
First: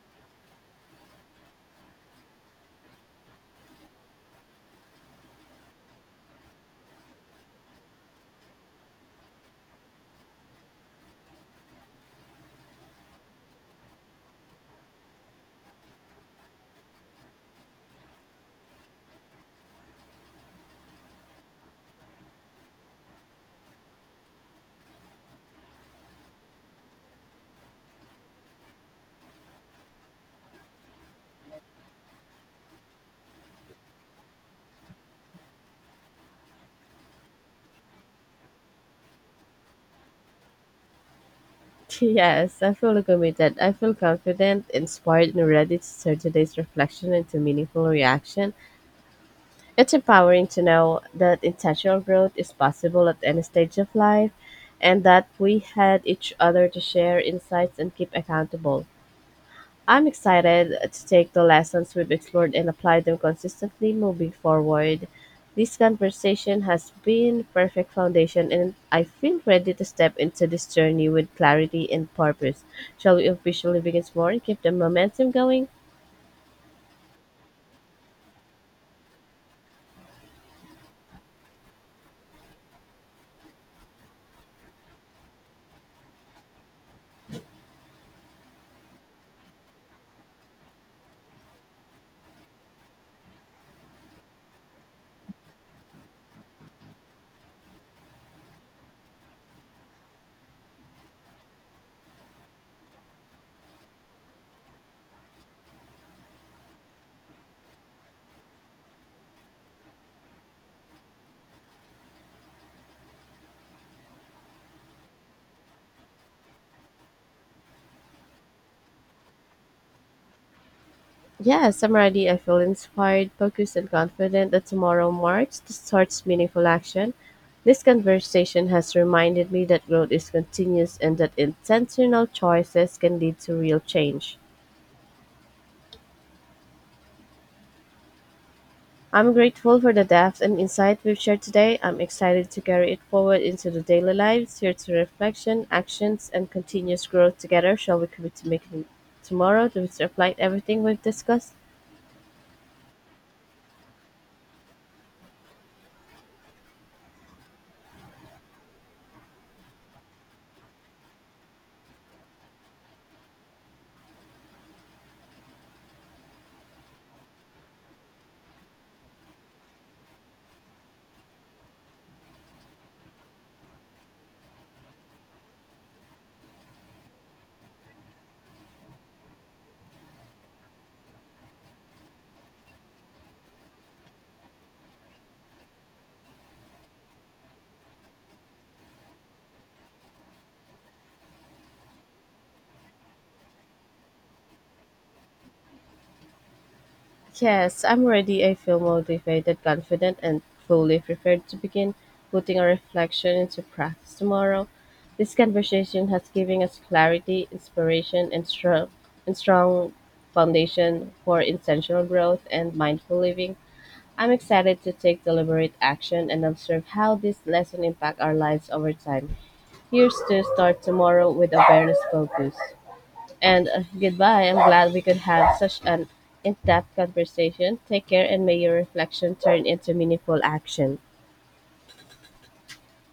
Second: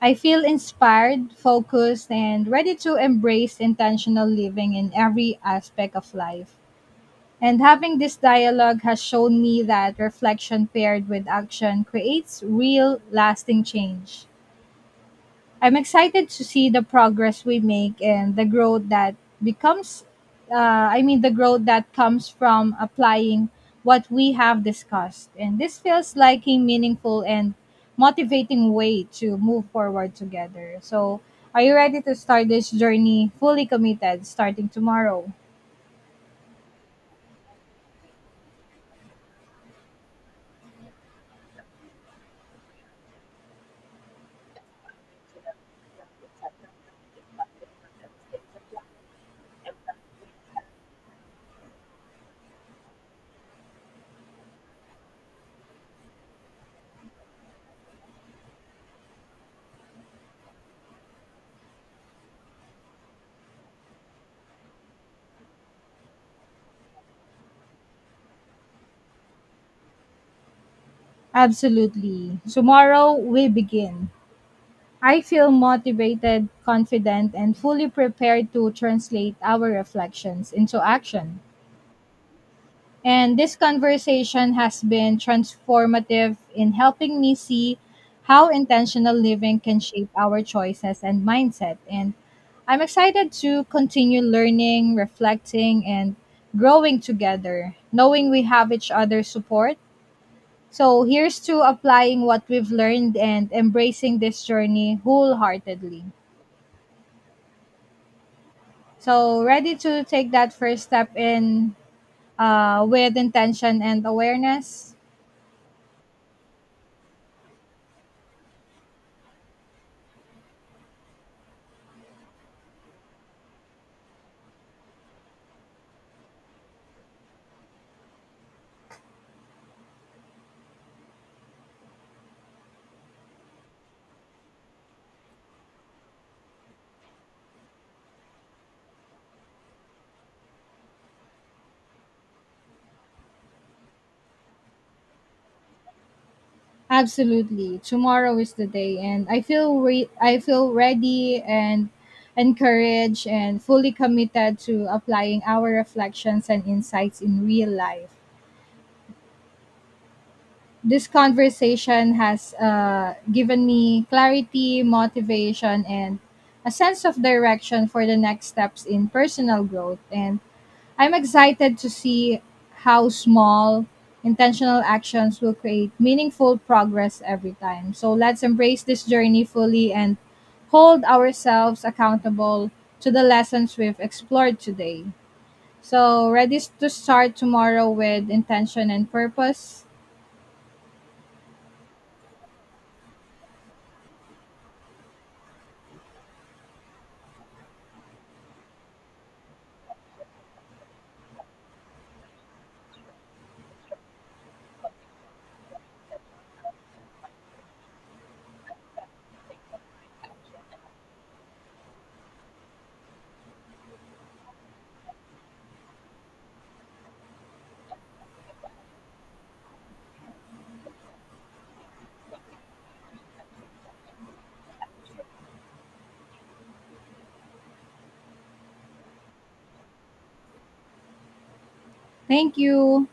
Speaker 1: I feel inspired, focused, and ready to embrace intentional living in every aspect of life. And having this dialogue has shown me that reflection paired with action creates real, lasting change. I'm excited to see the progress we make and the growth that becomes I mean the growth that comes from applying what we have discussed. And this feels like a meaningful and motivating way to move forward together. So are you ready to start this journey fully committed starting tomorrow?
Speaker 2: Yes, I feel committed. I feel confident, inspired, and ready to turn today's reflection into meaningful reaction. It's empowering to know that intentional growth is possible at any stage of life and that we had each other to share insights and keep accountable. I'm excited to take the lessons we've explored and apply them consistently moving forward. This conversation has been perfect foundation and I feel ready to step into this journey with clarity and
Speaker 1: Absolutely.
Speaker 2: purpose.
Speaker 1: Tomorrow
Speaker 2: Shall we
Speaker 1: we
Speaker 2: officially begin
Speaker 1: begin.
Speaker 2: tomorrow and keep the
Speaker 1: I
Speaker 2: momentum
Speaker 1: feel
Speaker 2: going?
Speaker 1: motivated, confident, and fully prepared to translate our reflections into action. And this conversation has been transformative in helping me see how intentional living can shape our choices and mindset. And I'm excited to continue learning, reflecting, and growing together, knowing we have each other's support. So here's to applying what we've learned and embracing this journey wholeheartedly. So, ready to take that first step in, with intention and awareness?
Speaker 2: Yeah, I feel inspired, focused, and confident that tomorrow marks the starts meaningful action. This conversation has reminded me that growth is continuous and that intentional choices can lead to real change. I'm grateful for the depth and insight we've shared today. I'm excited to carry it forward into the daily lives, here to reflection, actions, and continuous growth together.
Speaker 1: Absolutely.
Speaker 2: Shall we commit
Speaker 1: Tomorrow
Speaker 2: to
Speaker 1: is the
Speaker 2: making
Speaker 1: day and
Speaker 2: tomorrow to
Speaker 1: I
Speaker 2: reflect
Speaker 1: feel
Speaker 2: everything we've
Speaker 1: ready
Speaker 2: discussed?
Speaker 1: and encouraged and fully committed to applying our reflections and insights in real life. This conversation has given me clarity, motivation, and a sense of direction for the next steps in personal growth. And I'm excited to see how small, intentional actions will create meaningful progress every time. So let's embrace this journey fully and hold ourselves accountable to the lessons we've explored today. So, ready to start tomorrow with intention and purpose?
Speaker 2: Yes, I'm ready. I feel motivated, confident, and fully prepared to begin putting our reflection into practice tomorrow. This conversation has given us clarity, inspiration, and strong foundation for intentional growth and mindful living. I'm excited to take deliberate action and observe how this lesson impact our lives over time. Here's to start tomorrow with awareness focus. And goodbye. I'm glad we could have such an in depth conversation. Take care and may your reflection turn into meaningful action.
Speaker 1: Thank you.